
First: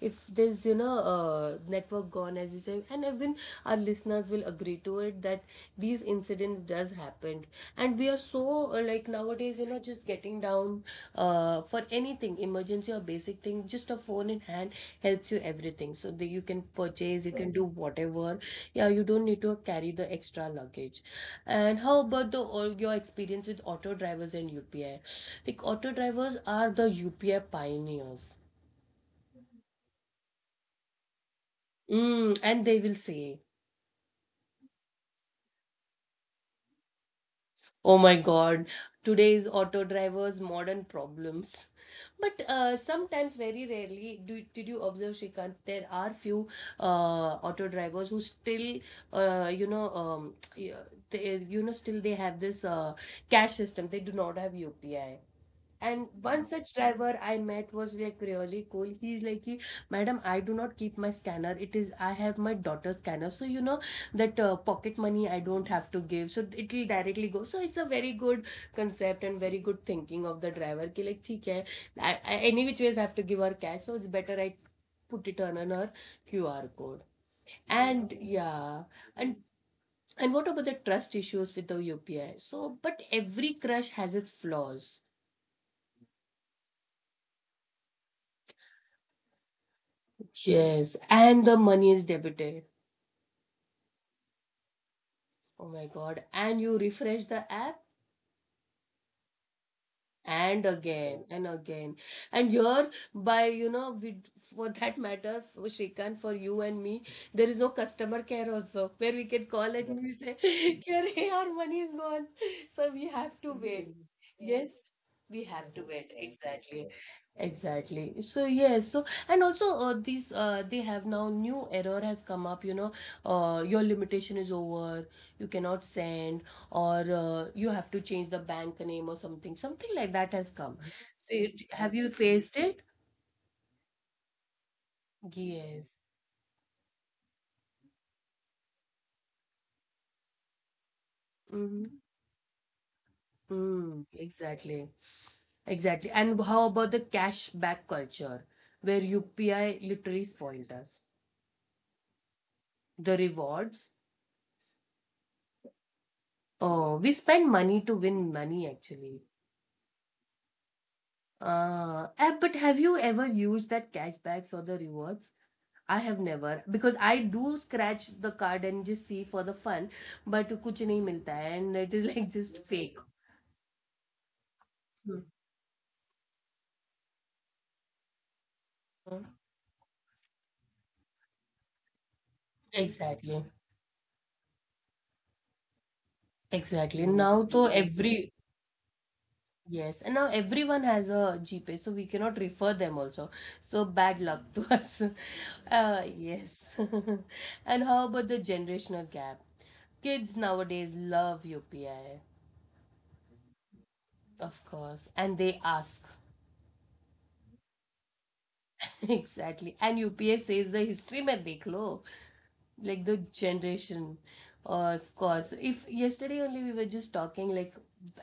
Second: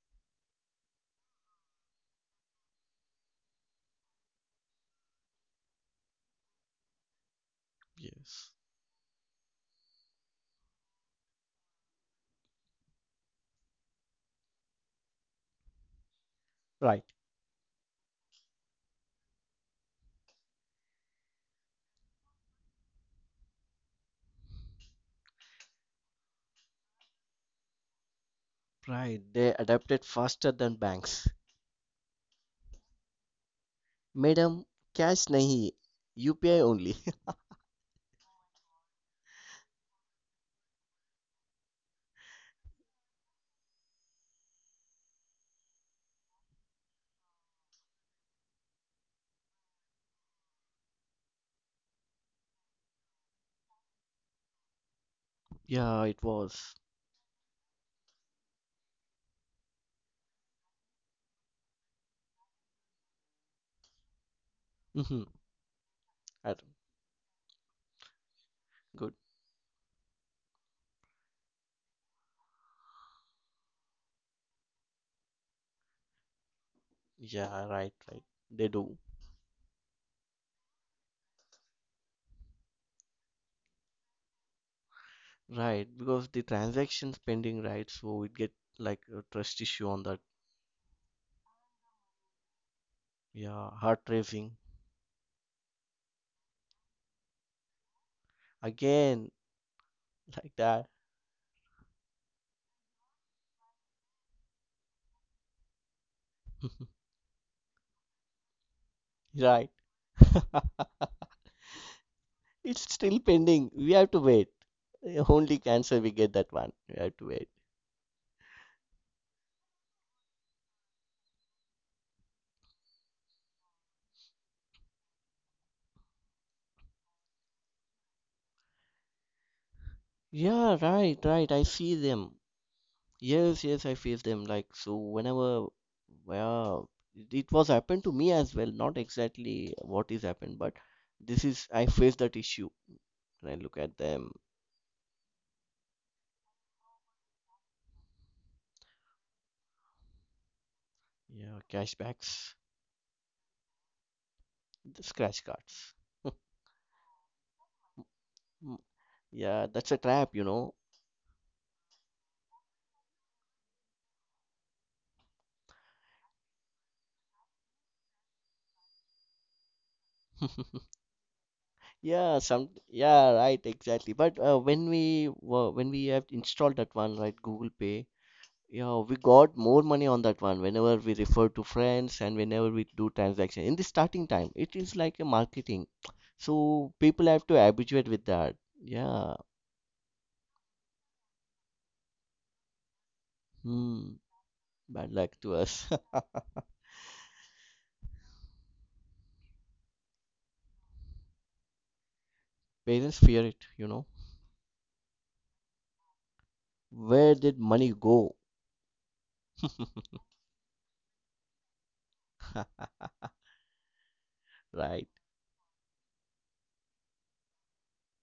[SPEAKER 1] if there's, you know, network gone, as you say, and even our listeners will agree to it that these incidents does happen. And we are
[SPEAKER 2] Yes.
[SPEAKER 1] so, like, nowadays, you know, just getting down for anything, emergency or basic thing, just a phone in hand helps you everything. So that you can
[SPEAKER 2] Right.
[SPEAKER 1] purchase, you can do whatever. Yeah, you don't need to carry the extra luggage. And how about the all your experience with auto drivers and UPI? Like auto drivers are the UPI pioneers.
[SPEAKER 2] Right. They adapted faster than banks.
[SPEAKER 1] Mm, and they will say,
[SPEAKER 2] Madam, cash nahi, UPI only.
[SPEAKER 1] "Oh my God, today's auto drivers' modern problems." But sometimes, very rarely, did you observe, Shrikant, there are few auto drivers who still, you know, [tsk] yeah, they, you know, still they have this cash system. They do not have UPI.
[SPEAKER 2] [laughs] Yeah,
[SPEAKER 1] And
[SPEAKER 2] it
[SPEAKER 1] one such
[SPEAKER 2] was.
[SPEAKER 1] driver I met was like really cool. He's like, "Ki, Madam, I do not keep my scanner. It is, I have my daughter's scanner. So, you know, that pocket
[SPEAKER 2] Mm-hmm.
[SPEAKER 1] money I don't have to give. So, it will directly go. So, it's a very good
[SPEAKER 2] Good.
[SPEAKER 1] concept and very good thinking of the driver. Ki, like, theek hai, any which ways I have to give her cash. So, it's better I put it on her QR code.
[SPEAKER 2] Yeah, right,
[SPEAKER 1] And
[SPEAKER 2] right. They
[SPEAKER 1] yeah,
[SPEAKER 2] do.
[SPEAKER 1] and and what about the trust issues with the UPI? So, but every crush has its flaws.
[SPEAKER 2] Right, because the transaction pending right? So it get like a trust issue on that.
[SPEAKER 1] Yes, and the money is debited.
[SPEAKER 2] Yeah, heart racing
[SPEAKER 1] Oh my God. And you refresh the app,
[SPEAKER 2] again, like
[SPEAKER 1] and
[SPEAKER 2] that.
[SPEAKER 1] again and again, and here by you know, we, for that matter, for Shrikant, for you and
[SPEAKER 2] [laughs]
[SPEAKER 1] me, there is no customer care also where we can call
[SPEAKER 2] Right.
[SPEAKER 1] and we say, [laughs] "Kya
[SPEAKER 2] [laughs]
[SPEAKER 1] re, our money is gone,
[SPEAKER 2] It's
[SPEAKER 1] so we
[SPEAKER 2] still
[SPEAKER 1] have to
[SPEAKER 2] pending.
[SPEAKER 1] wait."
[SPEAKER 2] We have to wait.
[SPEAKER 1] Yes, we
[SPEAKER 2] Only
[SPEAKER 1] have to
[SPEAKER 2] cancer
[SPEAKER 1] wait
[SPEAKER 2] we get that one.
[SPEAKER 1] exactly.
[SPEAKER 2] We have to wait.
[SPEAKER 1] Exactly. So yes, so and also these they have now new error has come up, you know, your limitation is over, you cannot send, or you have to change the bank name or something, something like that has come.
[SPEAKER 2] Yeah, right,
[SPEAKER 1] So you,
[SPEAKER 2] right. I
[SPEAKER 1] have
[SPEAKER 2] see
[SPEAKER 1] you
[SPEAKER 2] them.
[SPEAKER 1] faced it?
[SPEAKER 2] Yes, yes, I face them. Like so, whenever,
[SPEAKER 1] Yes.
[SPEAKER 2] well, it was happened to me as well. Not exactly what is happened, but this is
[SPEAKER 1] Mm-hmm.
[SPEAKER 2] I face that issue. And I look at
[SPEAKER 1] Mm,
[SPEAKER 2] them.
[SPEAKER 1] exactly. Exactly. And how about the cashback culture, where UPI literally spoils us?
[SPEAKER 2] Yeah, cashbacks,
[SPEAKER 1] The rewards.
[SPEAKER 2] the scratch cards.
[SPEAKER 1] Oh, we spend money to win money
[SPEAKER 2] [laughs]
[SPEAKER 1] actually.
[SPEAKER 2] Yeah, that's a trap, you know.
[SPEAKER 1] But have you ever used that cashbacks or the rewards? I have never, because I do scratch the card and just see for the fun, but कुछ
[SPEAKER 2] [laughs]
[SPEAKER 1] नहीं मिलता है and it is [laughs] like
[SPEAKER 2] Yeah,
[SPEAKER 1] just
[SPEAKER 2] some
[SPEAKER 1] fake.
[SPEAKER 2] yeah, right, exactly. But when we were when we have installed that one, right, Google Pay, yeah, we
[SPEAKER 1] Mhm.
[SPEAKER 2] got more money on that one whenever we refer to friends and whenever we do
[SPEAKER 1] Exactly.
[SPEAKER 2] transaction. In the starting time, it is like a marketing. So
[SPEAKER 1] Exactly.
[SPEAKER 2] people
[SPEAKER 1] Now
[SPEAKER 2] have to
[SPEAKER 1] though
[SPEAKER 2] habituate with
[SPEAKER 1] every
[SPEAKER 2] that. Yeah.
[SPEAKER 1] yes, and now everyone has a GPay, so we cannot refer them also. So
[SPEAKER 2] Hmm.
[SPEAKER 1] bad luck to [laughs] us.
[SPEAKER 2] Bad luck to us. [laughs]
[SPEAKER 1] Yes. [laughs] And how about the generational gap? Kids nowadays love UPI,
[SPEAKER 2] Parents fear it, you know.
[SPEAKER 1] of course, and they ask.
[SPEAKER 2] Where did money go?
[SPEAKER 1] [laughs] Exactly. And
[SPEAKER 2] [laughs]
[SPEAKER 1] UPI says the history में देख लो, like the generation
[SPEAKER 2] Right,
[SPEAKER 1] of course, if yesterday only we were just talking like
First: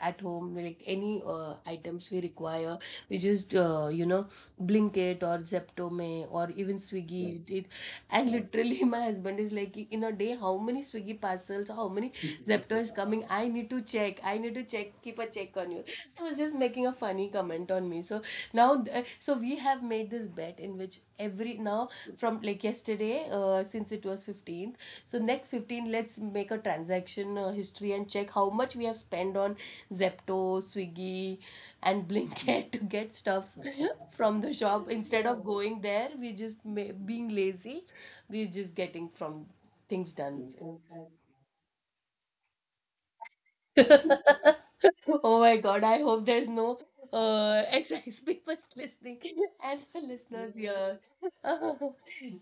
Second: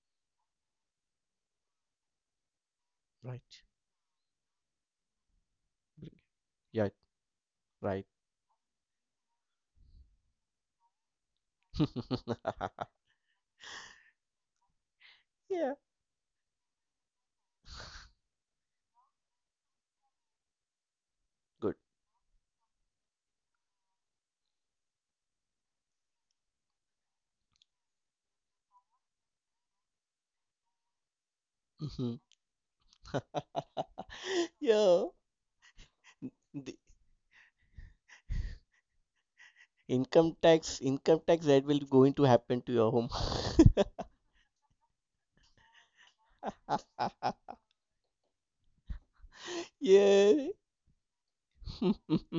[SPEAKER 1] at home, like any items we require, we just
[SPEAKER 2] right,
[SPEAKER 1] you know, blinkit or zepto may or even
[SPEAKER 2] yeah,
[SPEAKER 1] swiggy it.
[SPEAKER 2] right.
[SPEAKER 1] And literally [laughs] my husband is like, in a day how many swiggy parcels, how many [laughs]
[SPEAKER 2] [laughs]
[SPEAKER 1] zepto is coming, I need to check, I need to check, keep a check on
[SPEAKER 2] Yeah,
[SPEAKER 1] you. So I was just making a funny comment on me. So now, so we have made this bet in which every
[SPEAKER 2] good.
[SPEAKER 1] now from like yesterday, since it was 15th, so next 15 let's make a transaction history and check how much we have spent on zepto, swiggy, and [laughs]
[SPEAKER 2] [laughs]
[SPEAKER 1] blinkit to get stuffs [laughs] from the shop,
[SPEAKER 2] Yeah,
[SPEAKER 1] instead of going there we just
[SPEAKER 2] the
[SPEAKER 1] being lazy, we're just getting from things done.
[SPEAKER 2] income tax that will going to happen to your home.
[SPEAKER 1] [laughs] Oh my god, I hope there's no
[SPEAKER 2] [laughs]
[SPEAKER 1] ex people [laughs] listening and the
[SPEAKER 2] Yeah.
[SPEAKER 1] listeners here. [laughs]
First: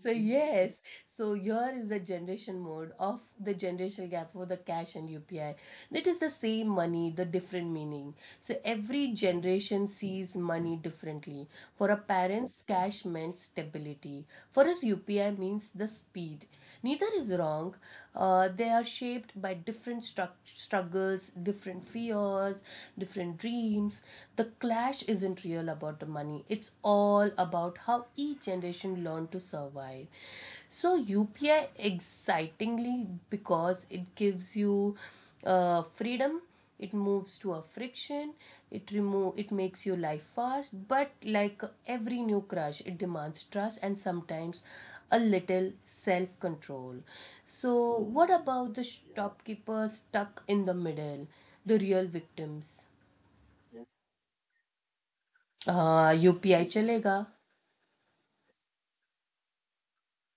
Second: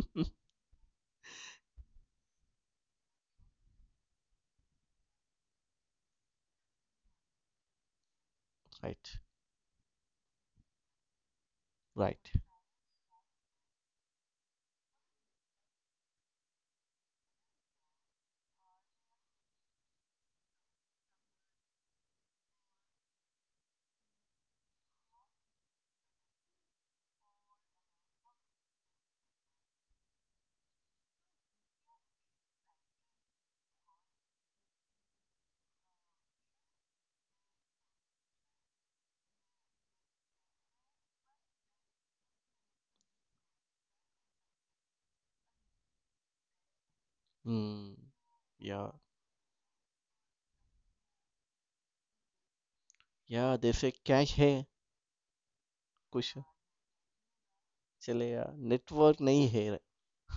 [SPEAKER 1] So yes, so here is the generation mode of the generational gap for the cash and UPI. That is the same money, the different meaning. So every
[SPEAKER 2] Right,
[SPEAKER 1] generation sees money differently. For our
[SPEAKER 2] right.
[SPEAKER 1] parents cash meant stability, for us UPI means the speed. Neither is wrong. They are shaped by different struggles, different fears, different dreams. The clash isn't real about the money, it's all about how each generation learned to survive. So UPI excitingly because it gives you freedom, it moves to a friction, it makes your life fast, but like every new crush it demands trust and sometimes a little self control.
[SPEAKER 2] Hmm.
[SPEAKER 1] So what about the
[SPEAKER 2] Yeah.
[SPEAKER 1] shopkeeper stuck in the middle, the real victims?
[SPEAKER 2] या जैसे cash. है कुछ
[SPEAKER 1] UPI chalega.
[SPEAKER 2] चले या network नहीं है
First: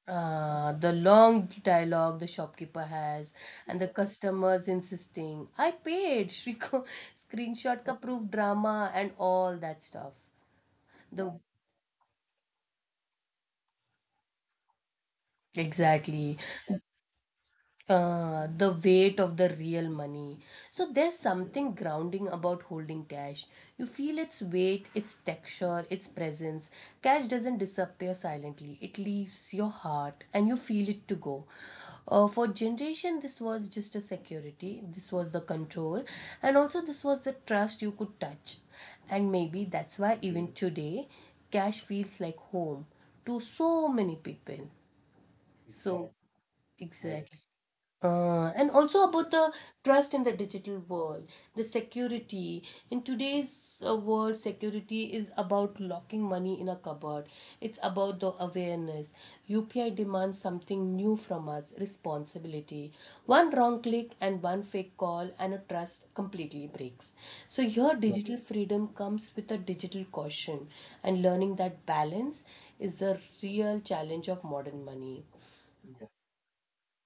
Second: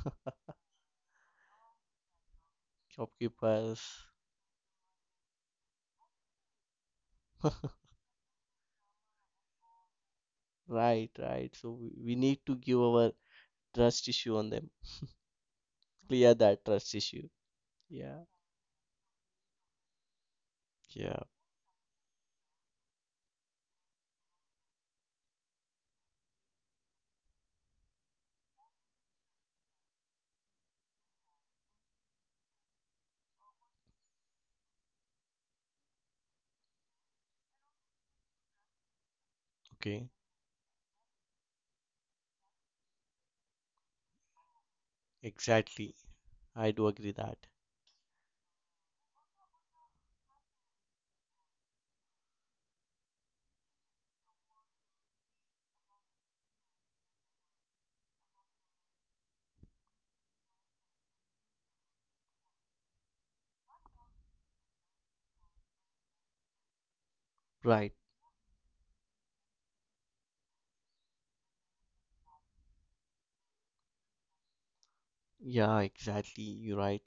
[SPEAKER 1] The long dialogue the shopkeeper has, and
[SPEAKER 2] shopkeepers
[SPEAKER 1] the customers insisting, I paid, [laughs] Shriko screenshot ka proof drama and all that stuff.
[SPEAKER 2] Right
[SPEAKER 1] The
[SPEAKER 2] right so we need to give our trust issue on them [laughs] clear
[SPEAKER 1] exactly.
[SPEAKER 2] that trust issue. Yeah.
[SPEAKER 1] The weight of the real money. So there's
[SPEAKER 2] Yeah,
[SPEAKER 1] something grounding about holding cash. You feel its weight, its texture, its presence. Cash doesn't disappear silently, it leaves your heart and you feel it to go. For generation, this was just a security, this was the control, and also this was the trust you could touch. And maybe that's
[SPEAKER 2] okay.
[SPEAKER 1] why even today, cash feels like home to so many people.
[SPEAKER 2] Exactly.
[SPEAKER 1] So,
[SPEAKER 2] I do agree
[SPEAKER 1] exactly.
[SPEAKER 2] that.
[SPEAKER 1] And also about the trust in the digital world, the security. In today's world, security is about locking money in a cupboard. It's about the awareness. UPI demands something new from us responsibility. One wrong click and one fake call, and a trust completely breaks. So,
[SPEAKER 2] Right.
[SPEAKER 1] your digital freedom comes with a digital caution, and learning that balance is the real challenge of modern money.
[SPEAKER 2] Yeah, exactly. You're right.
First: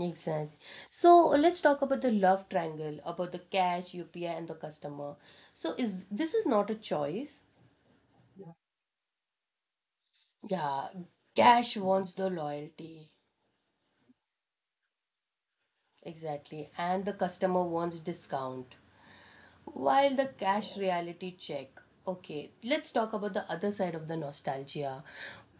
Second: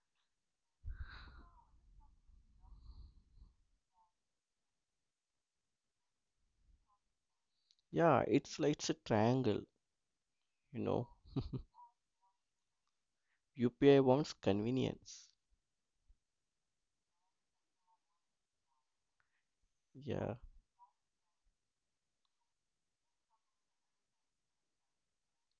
[SPEAKER 1] Exactly. So let's talk about the love triangle, about the cash, UPI, and the customer. So is this is not a choice.
[SPEAKER 2] Yeah, it's like it's a triangle, you
[SPEAKER 1] Yeah,
[SPEAKER 2] know.
[SPEAKER 1] cash wants the loyalty.
[SPEAKER 2] UPI wants convenience.
[SPEAKER 1] Exactly. And the customer wants discount. While the
[SPEAKER 2] Yeah.
[SPEAKER 1] cash reality check, okay, let's talk about the other side of the nostalgia.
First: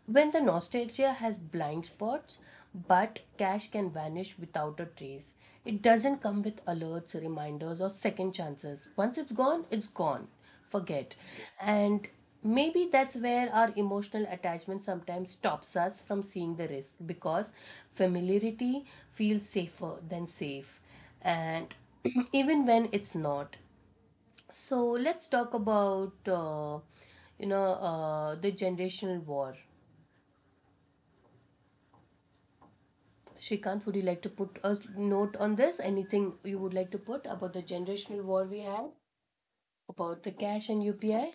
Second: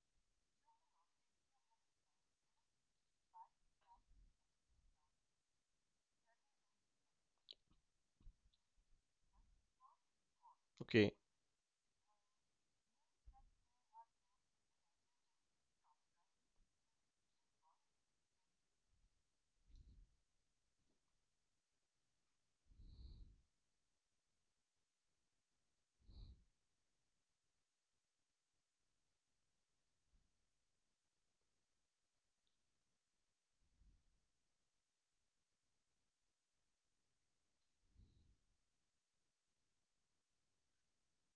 [SPEAKER 1] When the nostalgia has blind spots, but cash can vanish without a trace. It doesn't come with alerts, reminders, or second chances. Once it's gone, it's gone.
[SPEAKER 2] Okay.
[SPEAKER 1] Forget. And maybe that's where our emotional attachment sometimes stops us from seeing the risk, because familiarity feels safer than safe. And [clears throat] even when it's not. So let's talk about you know the generational war. Shrikant, would you like to put a note on this? Anything you would like to put about the generational war we have about the cash and UPI?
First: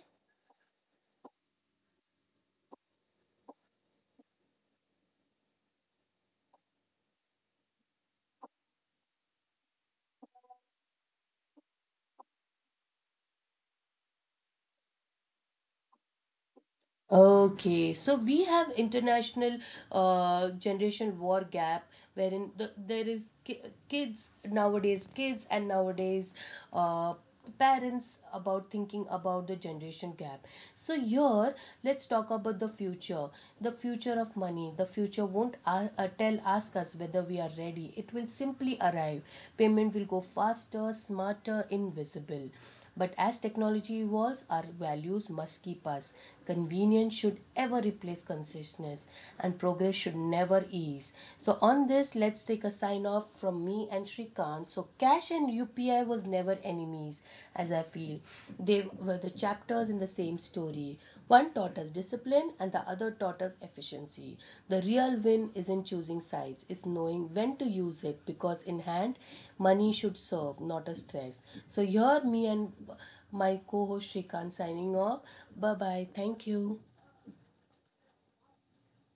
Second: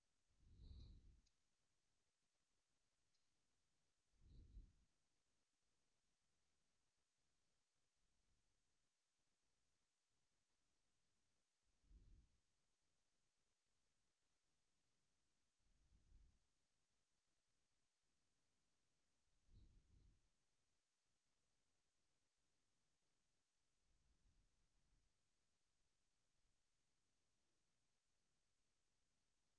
[SPEAKER 1] Okay, so we have international generation war gap, wherein the, there is kids nowadays, kids and nowadays uh, parents about thinking about the generation gap. So here, let's talk about the future of money. The future won't tell ask us whether we are ready. It will simply arrive. Payment will go faster, smarter, invisible. But as technology evolves, our values must keep us. Convenience should ever replace consciousness, and progress should never ease. So, on this, let's take a sign off from me and Shrikant. So, cash and UPI was never enemies, as I feel. They were the chapters in the same story. One taught us discipline and the other taught us efficiency. The real win isn't choosing sides, it's knowing when to use it, because in hand, money should serve, not a stress. So, here me and my co host Shrikant signing off. Bye bye. Thank you.